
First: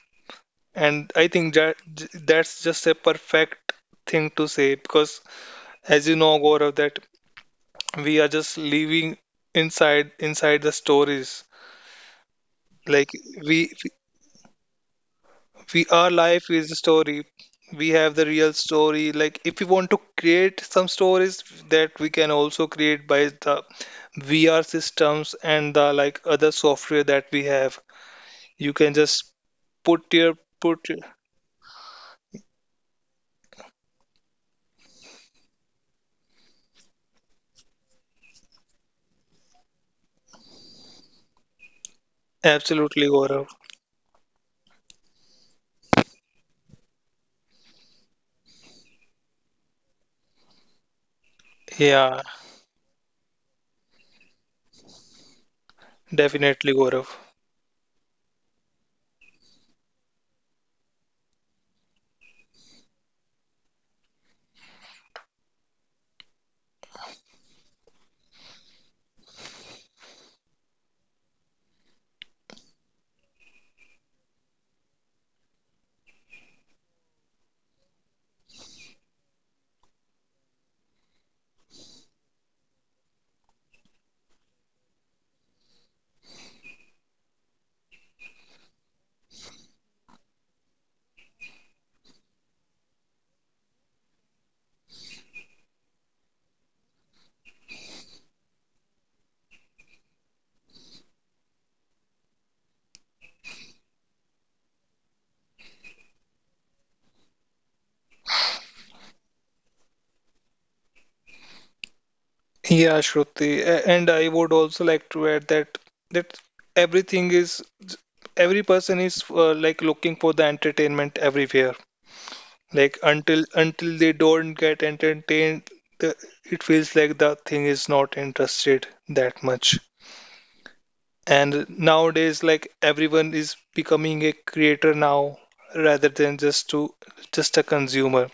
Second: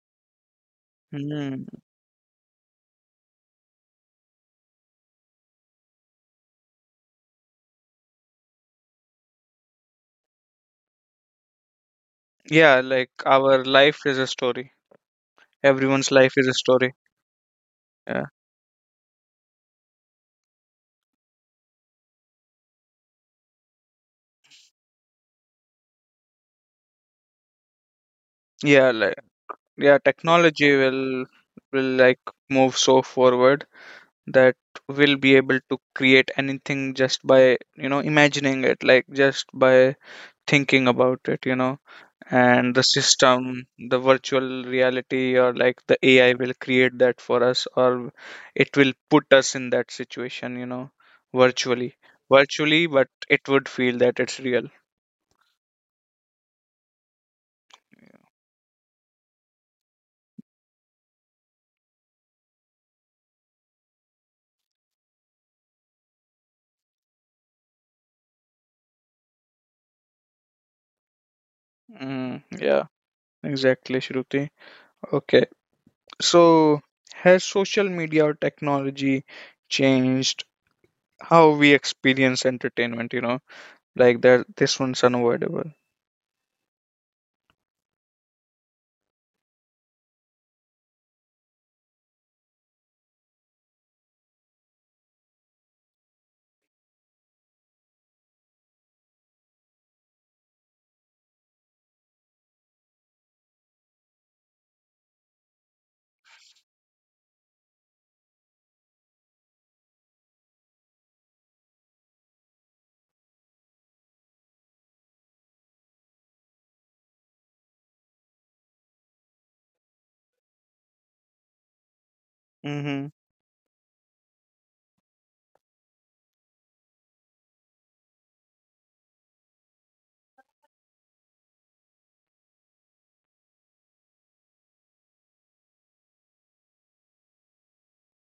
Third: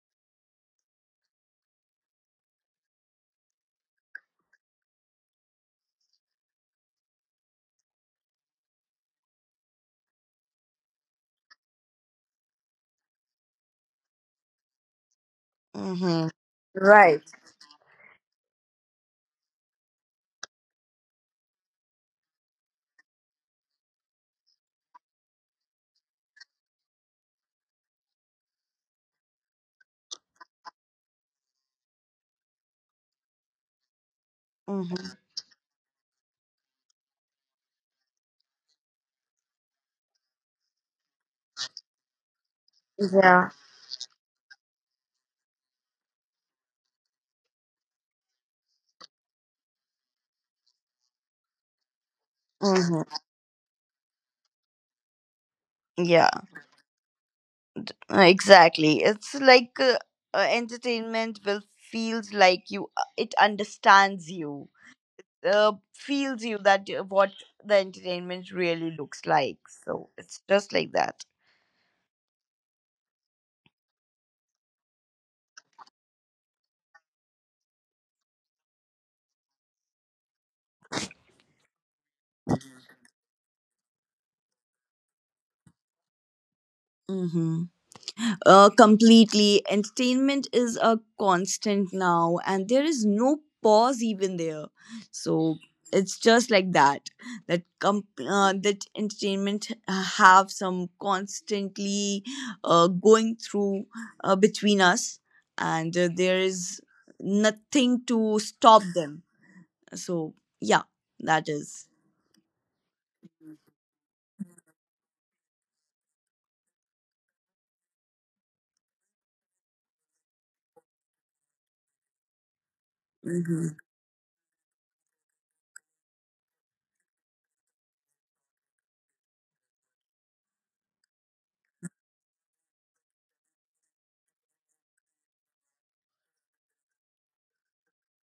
C: And I think
A: Mm.
C: that that's just a perfect thing to say, because as you know, Gaurav, that we are just living inside the stories.
A: Yeah, like
C: Like
A: our
C: we
A: life is a story.
C: we our
A: Everyone's
B: Mm-hmm.
A: life
C: life
A: is a
C: is a
A: story.
C: story.
B: Right.
C: We have the
A: Yeah.
C: real story, like if we want to create some stories that we can also create by the VR systems and the like other software that we have. You
A: Yeah,
C: can
A: like
C: just
A: yeah,
C: put your
A: technology
C: put your,
A: will like move so forward that will
B: Mm-hmm.
A: be able to create anything just by, you know, imagining it, like just by thinking about it, you know, and the
C: absolutely, Gaurav.
B: Yeah.
A: system, the virtual reality, or like the AI will create that for us, or it will put us in that situation, you know, virtually,
C: Yeah,
B: Mm-hmm.
A: but it would feel that it's real.
B: Yeah,
C: definitely, Gaurav.
B: exactly. It's like, entertainment will feels like you, it understands you, feels you that, what the entertainment really looks like. So, it's just like that.
A: Mm, yeah, exactly, Shruti. Okay, so has social media or technology changed how we experience entertainment, you know? Like that, this one's unavoidable.
B: Mm-hmm. Completely. Entertainment is a constant now, and there is no pause even there. So it's just like that. That entertainment have some constantly going through between us, and there is nothing to stop them. So yeah, that.
C: Yeah, Shruti. A- and I would also like to add that that everything is, every person is, like looking for the entertainment everywhere. Like
A: Mm-hmm.
B: Mhm.
C: until they don't get entertained, the, it feels like the thing is not interested that much. And nowadays, like everyone is becoming a creator now rather than just a consumer.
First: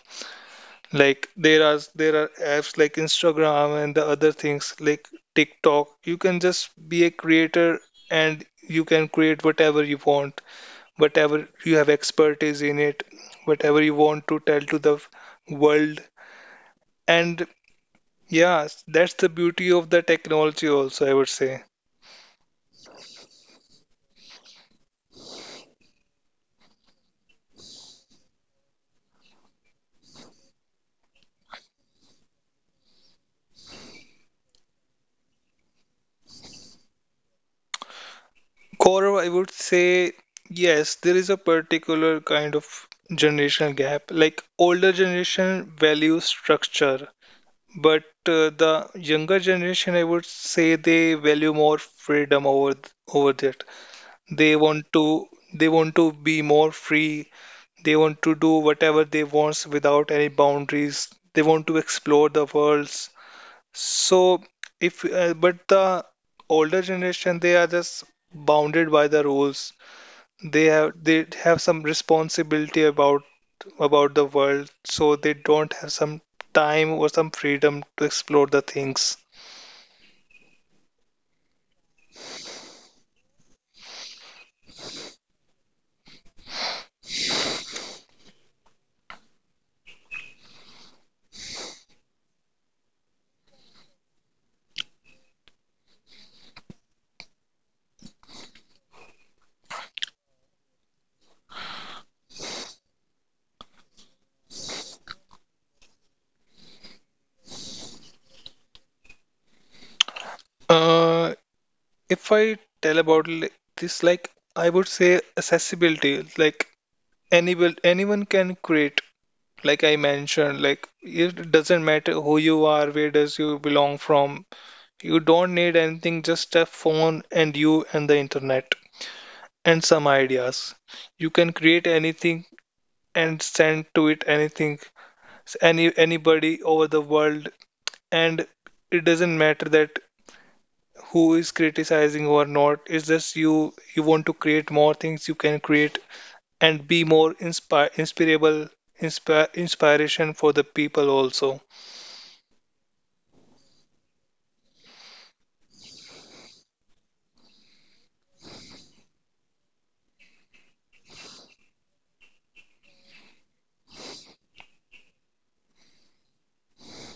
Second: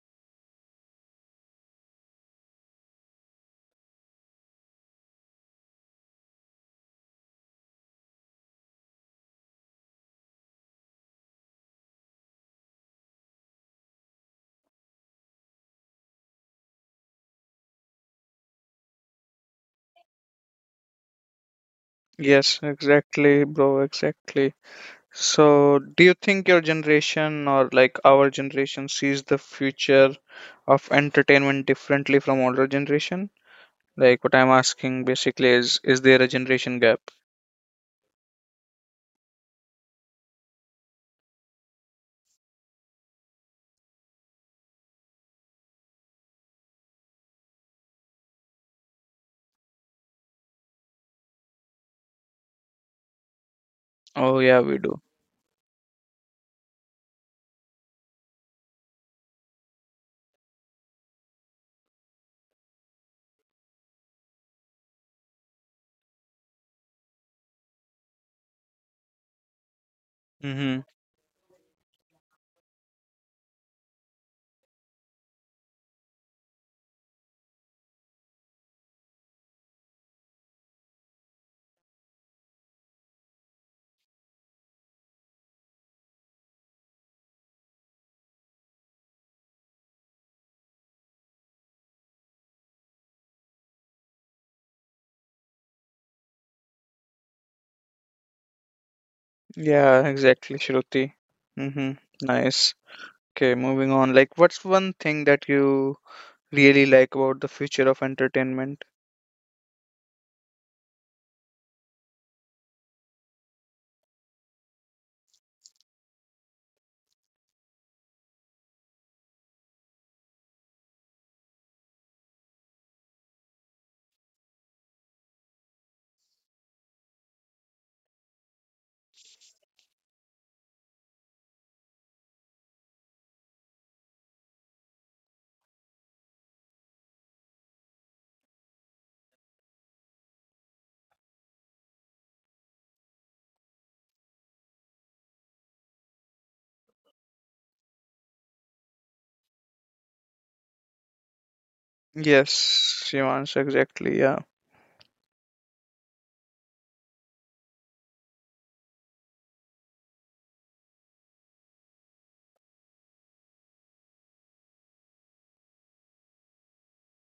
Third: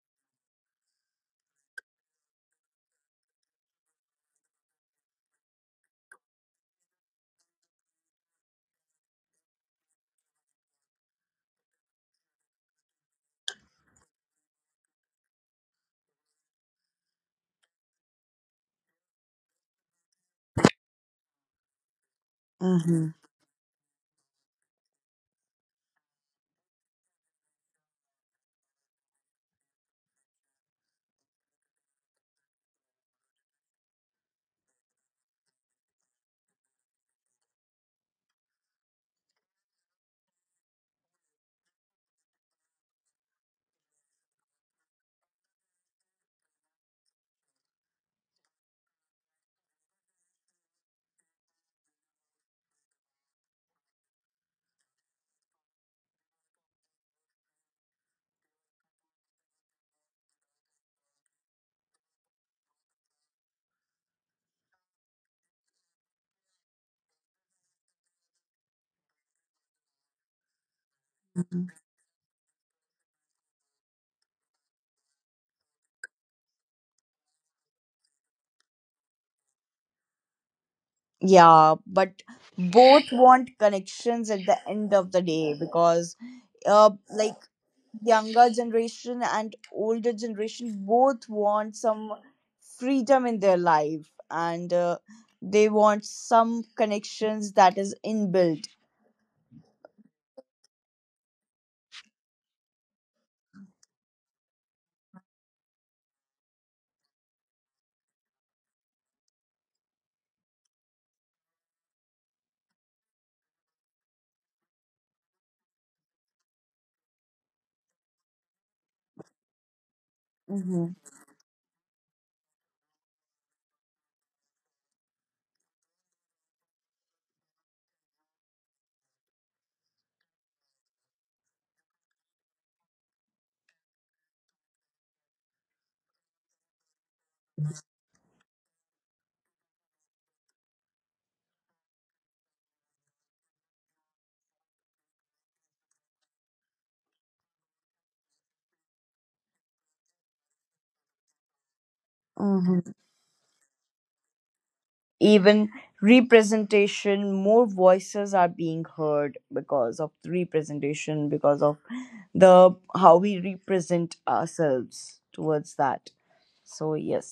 C: Like there are apps like Instagram and the other things like TikTok. You can just be a creator, and you can create whatever you want, whatever you have expertise in it, whatever you want to tell to the world. And yeah, that's the beauty of the technology also, I would say.
A: Yes,
B: Mhm.
A: exactly, bro, exactly. So do you think your generation or like our generation sees the future of entertainment differently from older generation? Like what I'm asking basically is there a generation gap?
C: Gaurav, I would say yes, there is a particular kind of generational gap. Like older generation values structure, but the younger generation, I would say they value more freedom over that.
A: Oh yeah,
C: They
A: we
C: want
A: do.
C: to be more free. They want to do whatever they want without any boundaries. They want to explore the worlds. So if but the older generation they are just bounded by the rules.
A: Mm-hmm.
C: They have some responsibility about the world, so they don't have some time or some freedom to explore the things.
B: Yeah, but both want connections at the end of the day because, like younger generation and older generation both want some freedom in their life, and they want some connections that is inbuilt.
A: Yeah, exactly, Shruti. Mm-hmm. Nice. Okay, moving on. Like what's one thing that you really like about the future of entertainment?
C: Uh, if I tell about this, like I would say accessibility, like anyone can create. Like I mentioned,
B: Mhm,
C: like it doesn't matter who you are, where does you belong from. You don't need anything, just a phone and you and the internet and some ideas. You can create anything and send to it anything, anybody over the world, and it doesn't matter that who is criticizing or not. It's just you want to create more things, you can create and be more inspire inspirable inspire inspiration for the people also.
B: mhm.
A: Yes, Shivansh, exactly. Yeah.
B: Even representation, more voices are being heard because of the representation, because of the how we represent ourselves towards that. So yes,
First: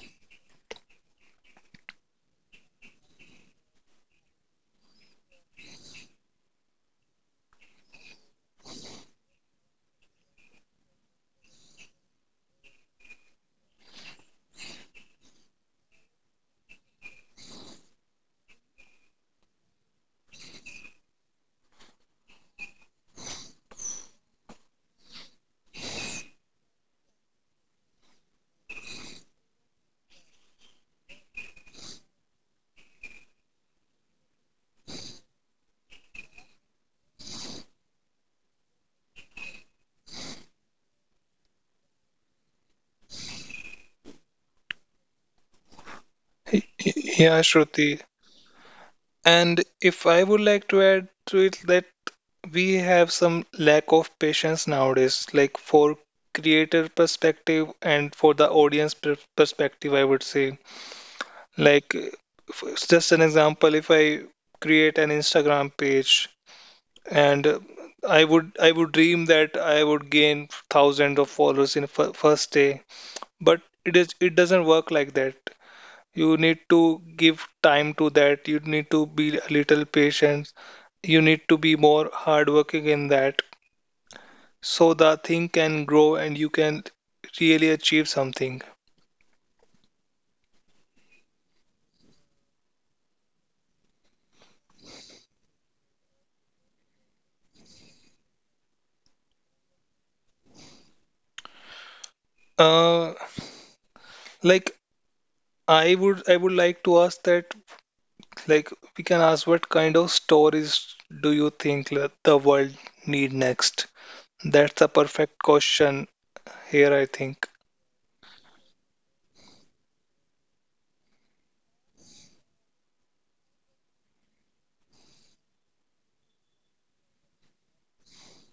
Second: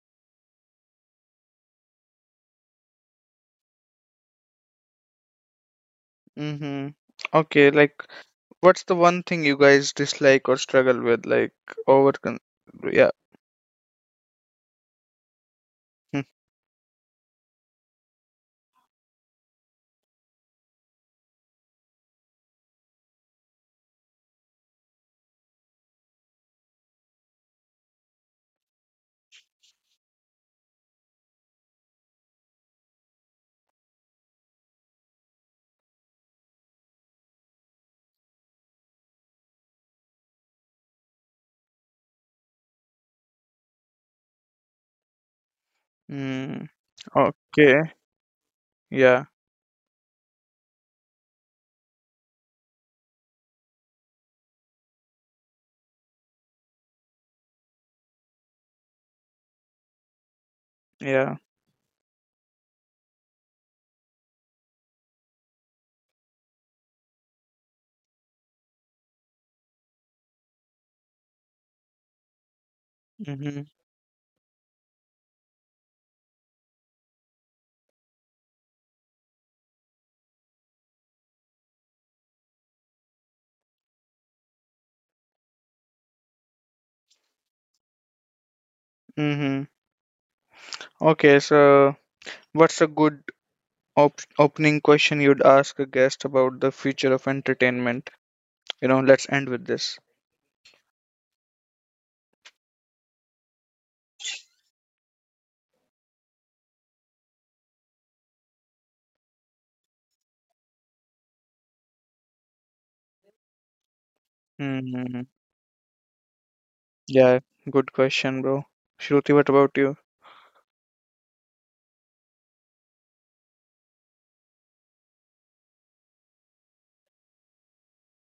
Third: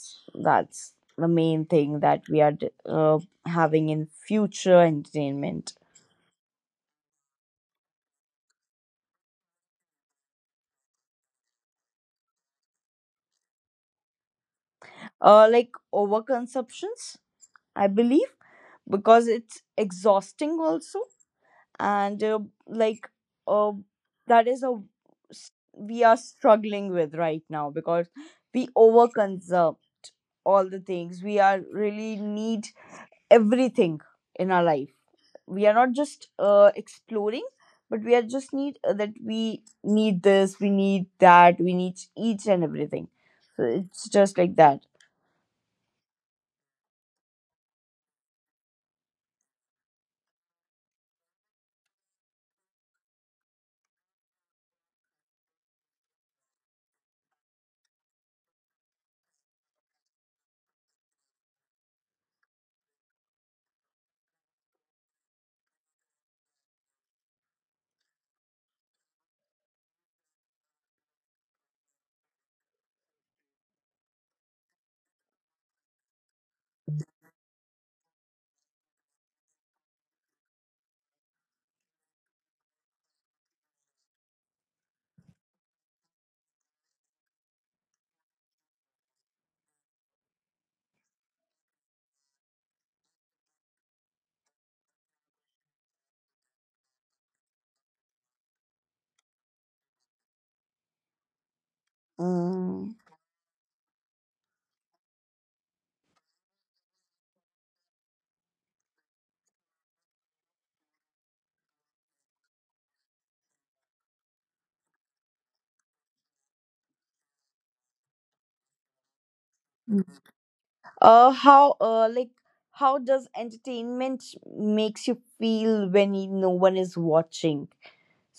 B: that's the main thing that we are having in future entertainment.
A: Mm-hmm. Okay, like what's the one thing you guys dislike or struggle with? Like over con yeah.
B: Like overconsumptions, I believe, because it's exhausting also. And like uh, that is we are struggling with right now, because we overconsume all the things. We are really need everything in our life. We are not just exploring, but we are just need, that we need this, we need that, we need each and everything. So it's just like that.
A: Mm-hmm.
C: Yeah,
A: Okay.
C: Shruti.
A: Yeah.
C: And if I would like to add to it that we have some lack of patience nowadays, like for creator perspective and for the audience perspective, I would say.
A: Yeah.
C: Like, just an example, if I create an Instagram page and I would dream that I would gain thousands of followers in first day,
A: Mm-hmm.
C: but it is, it doesn't work like that. You need to give time to that, you need to be a little patient, you need to be more hardworking in that, so the thing can grow and you can really achieve something.
A: Mm-hmm. Okay, so what's a good op opening question you'd ask a guest about the future of entertainment? You know, let's end with this.
B: mm.
C: Uh, like I would like to ask that, like we can ask what kind of stories do you think that the world need next. That's a
A: Mm-hmm.
C: perfect question here, I think.
A: Yeah, good question, bro. Shruti, what about you?
B: uh how uh like how does entertainment makes you feel when no one is watching?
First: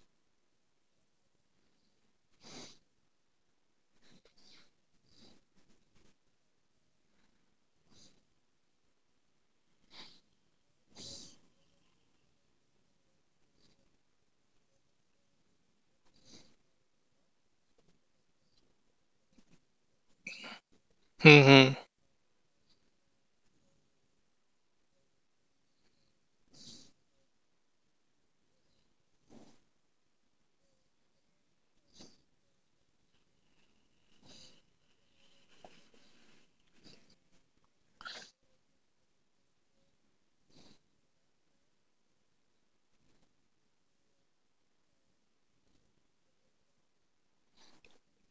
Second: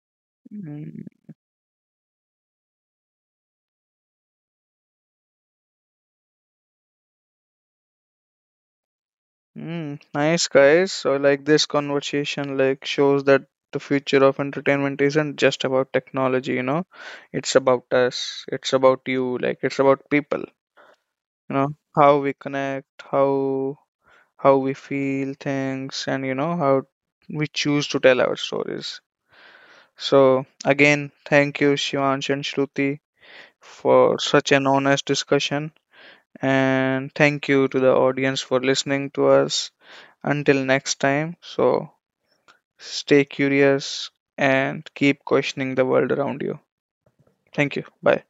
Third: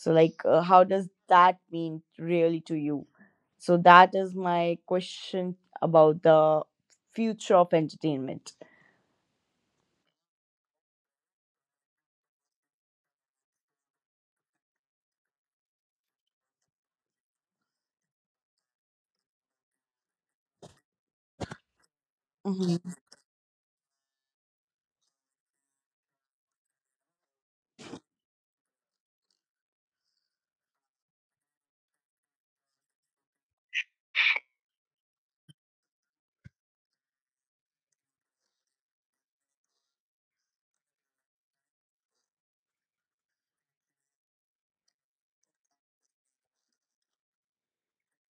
B: So, like, how does
A: Mm-hmm.
B: that mean really to you? So, that is my question about the future of entertainment.
A: Mm, nice guys. So, like, this conversation, like, shows that the future of entertainment isn't just about technology, you know. It's about us. It's about you. Like it's about people, you know,
C: Hmm.
A: how we connect, how we feel things, and, you know, how we choose to tell our stories. So again, thank you, Shivansh and Shruti, for such an honest discussion, and thank you to the audience for listening to us. Until next time. So stay curious and keep questioning the world around you. Thank you. Bye.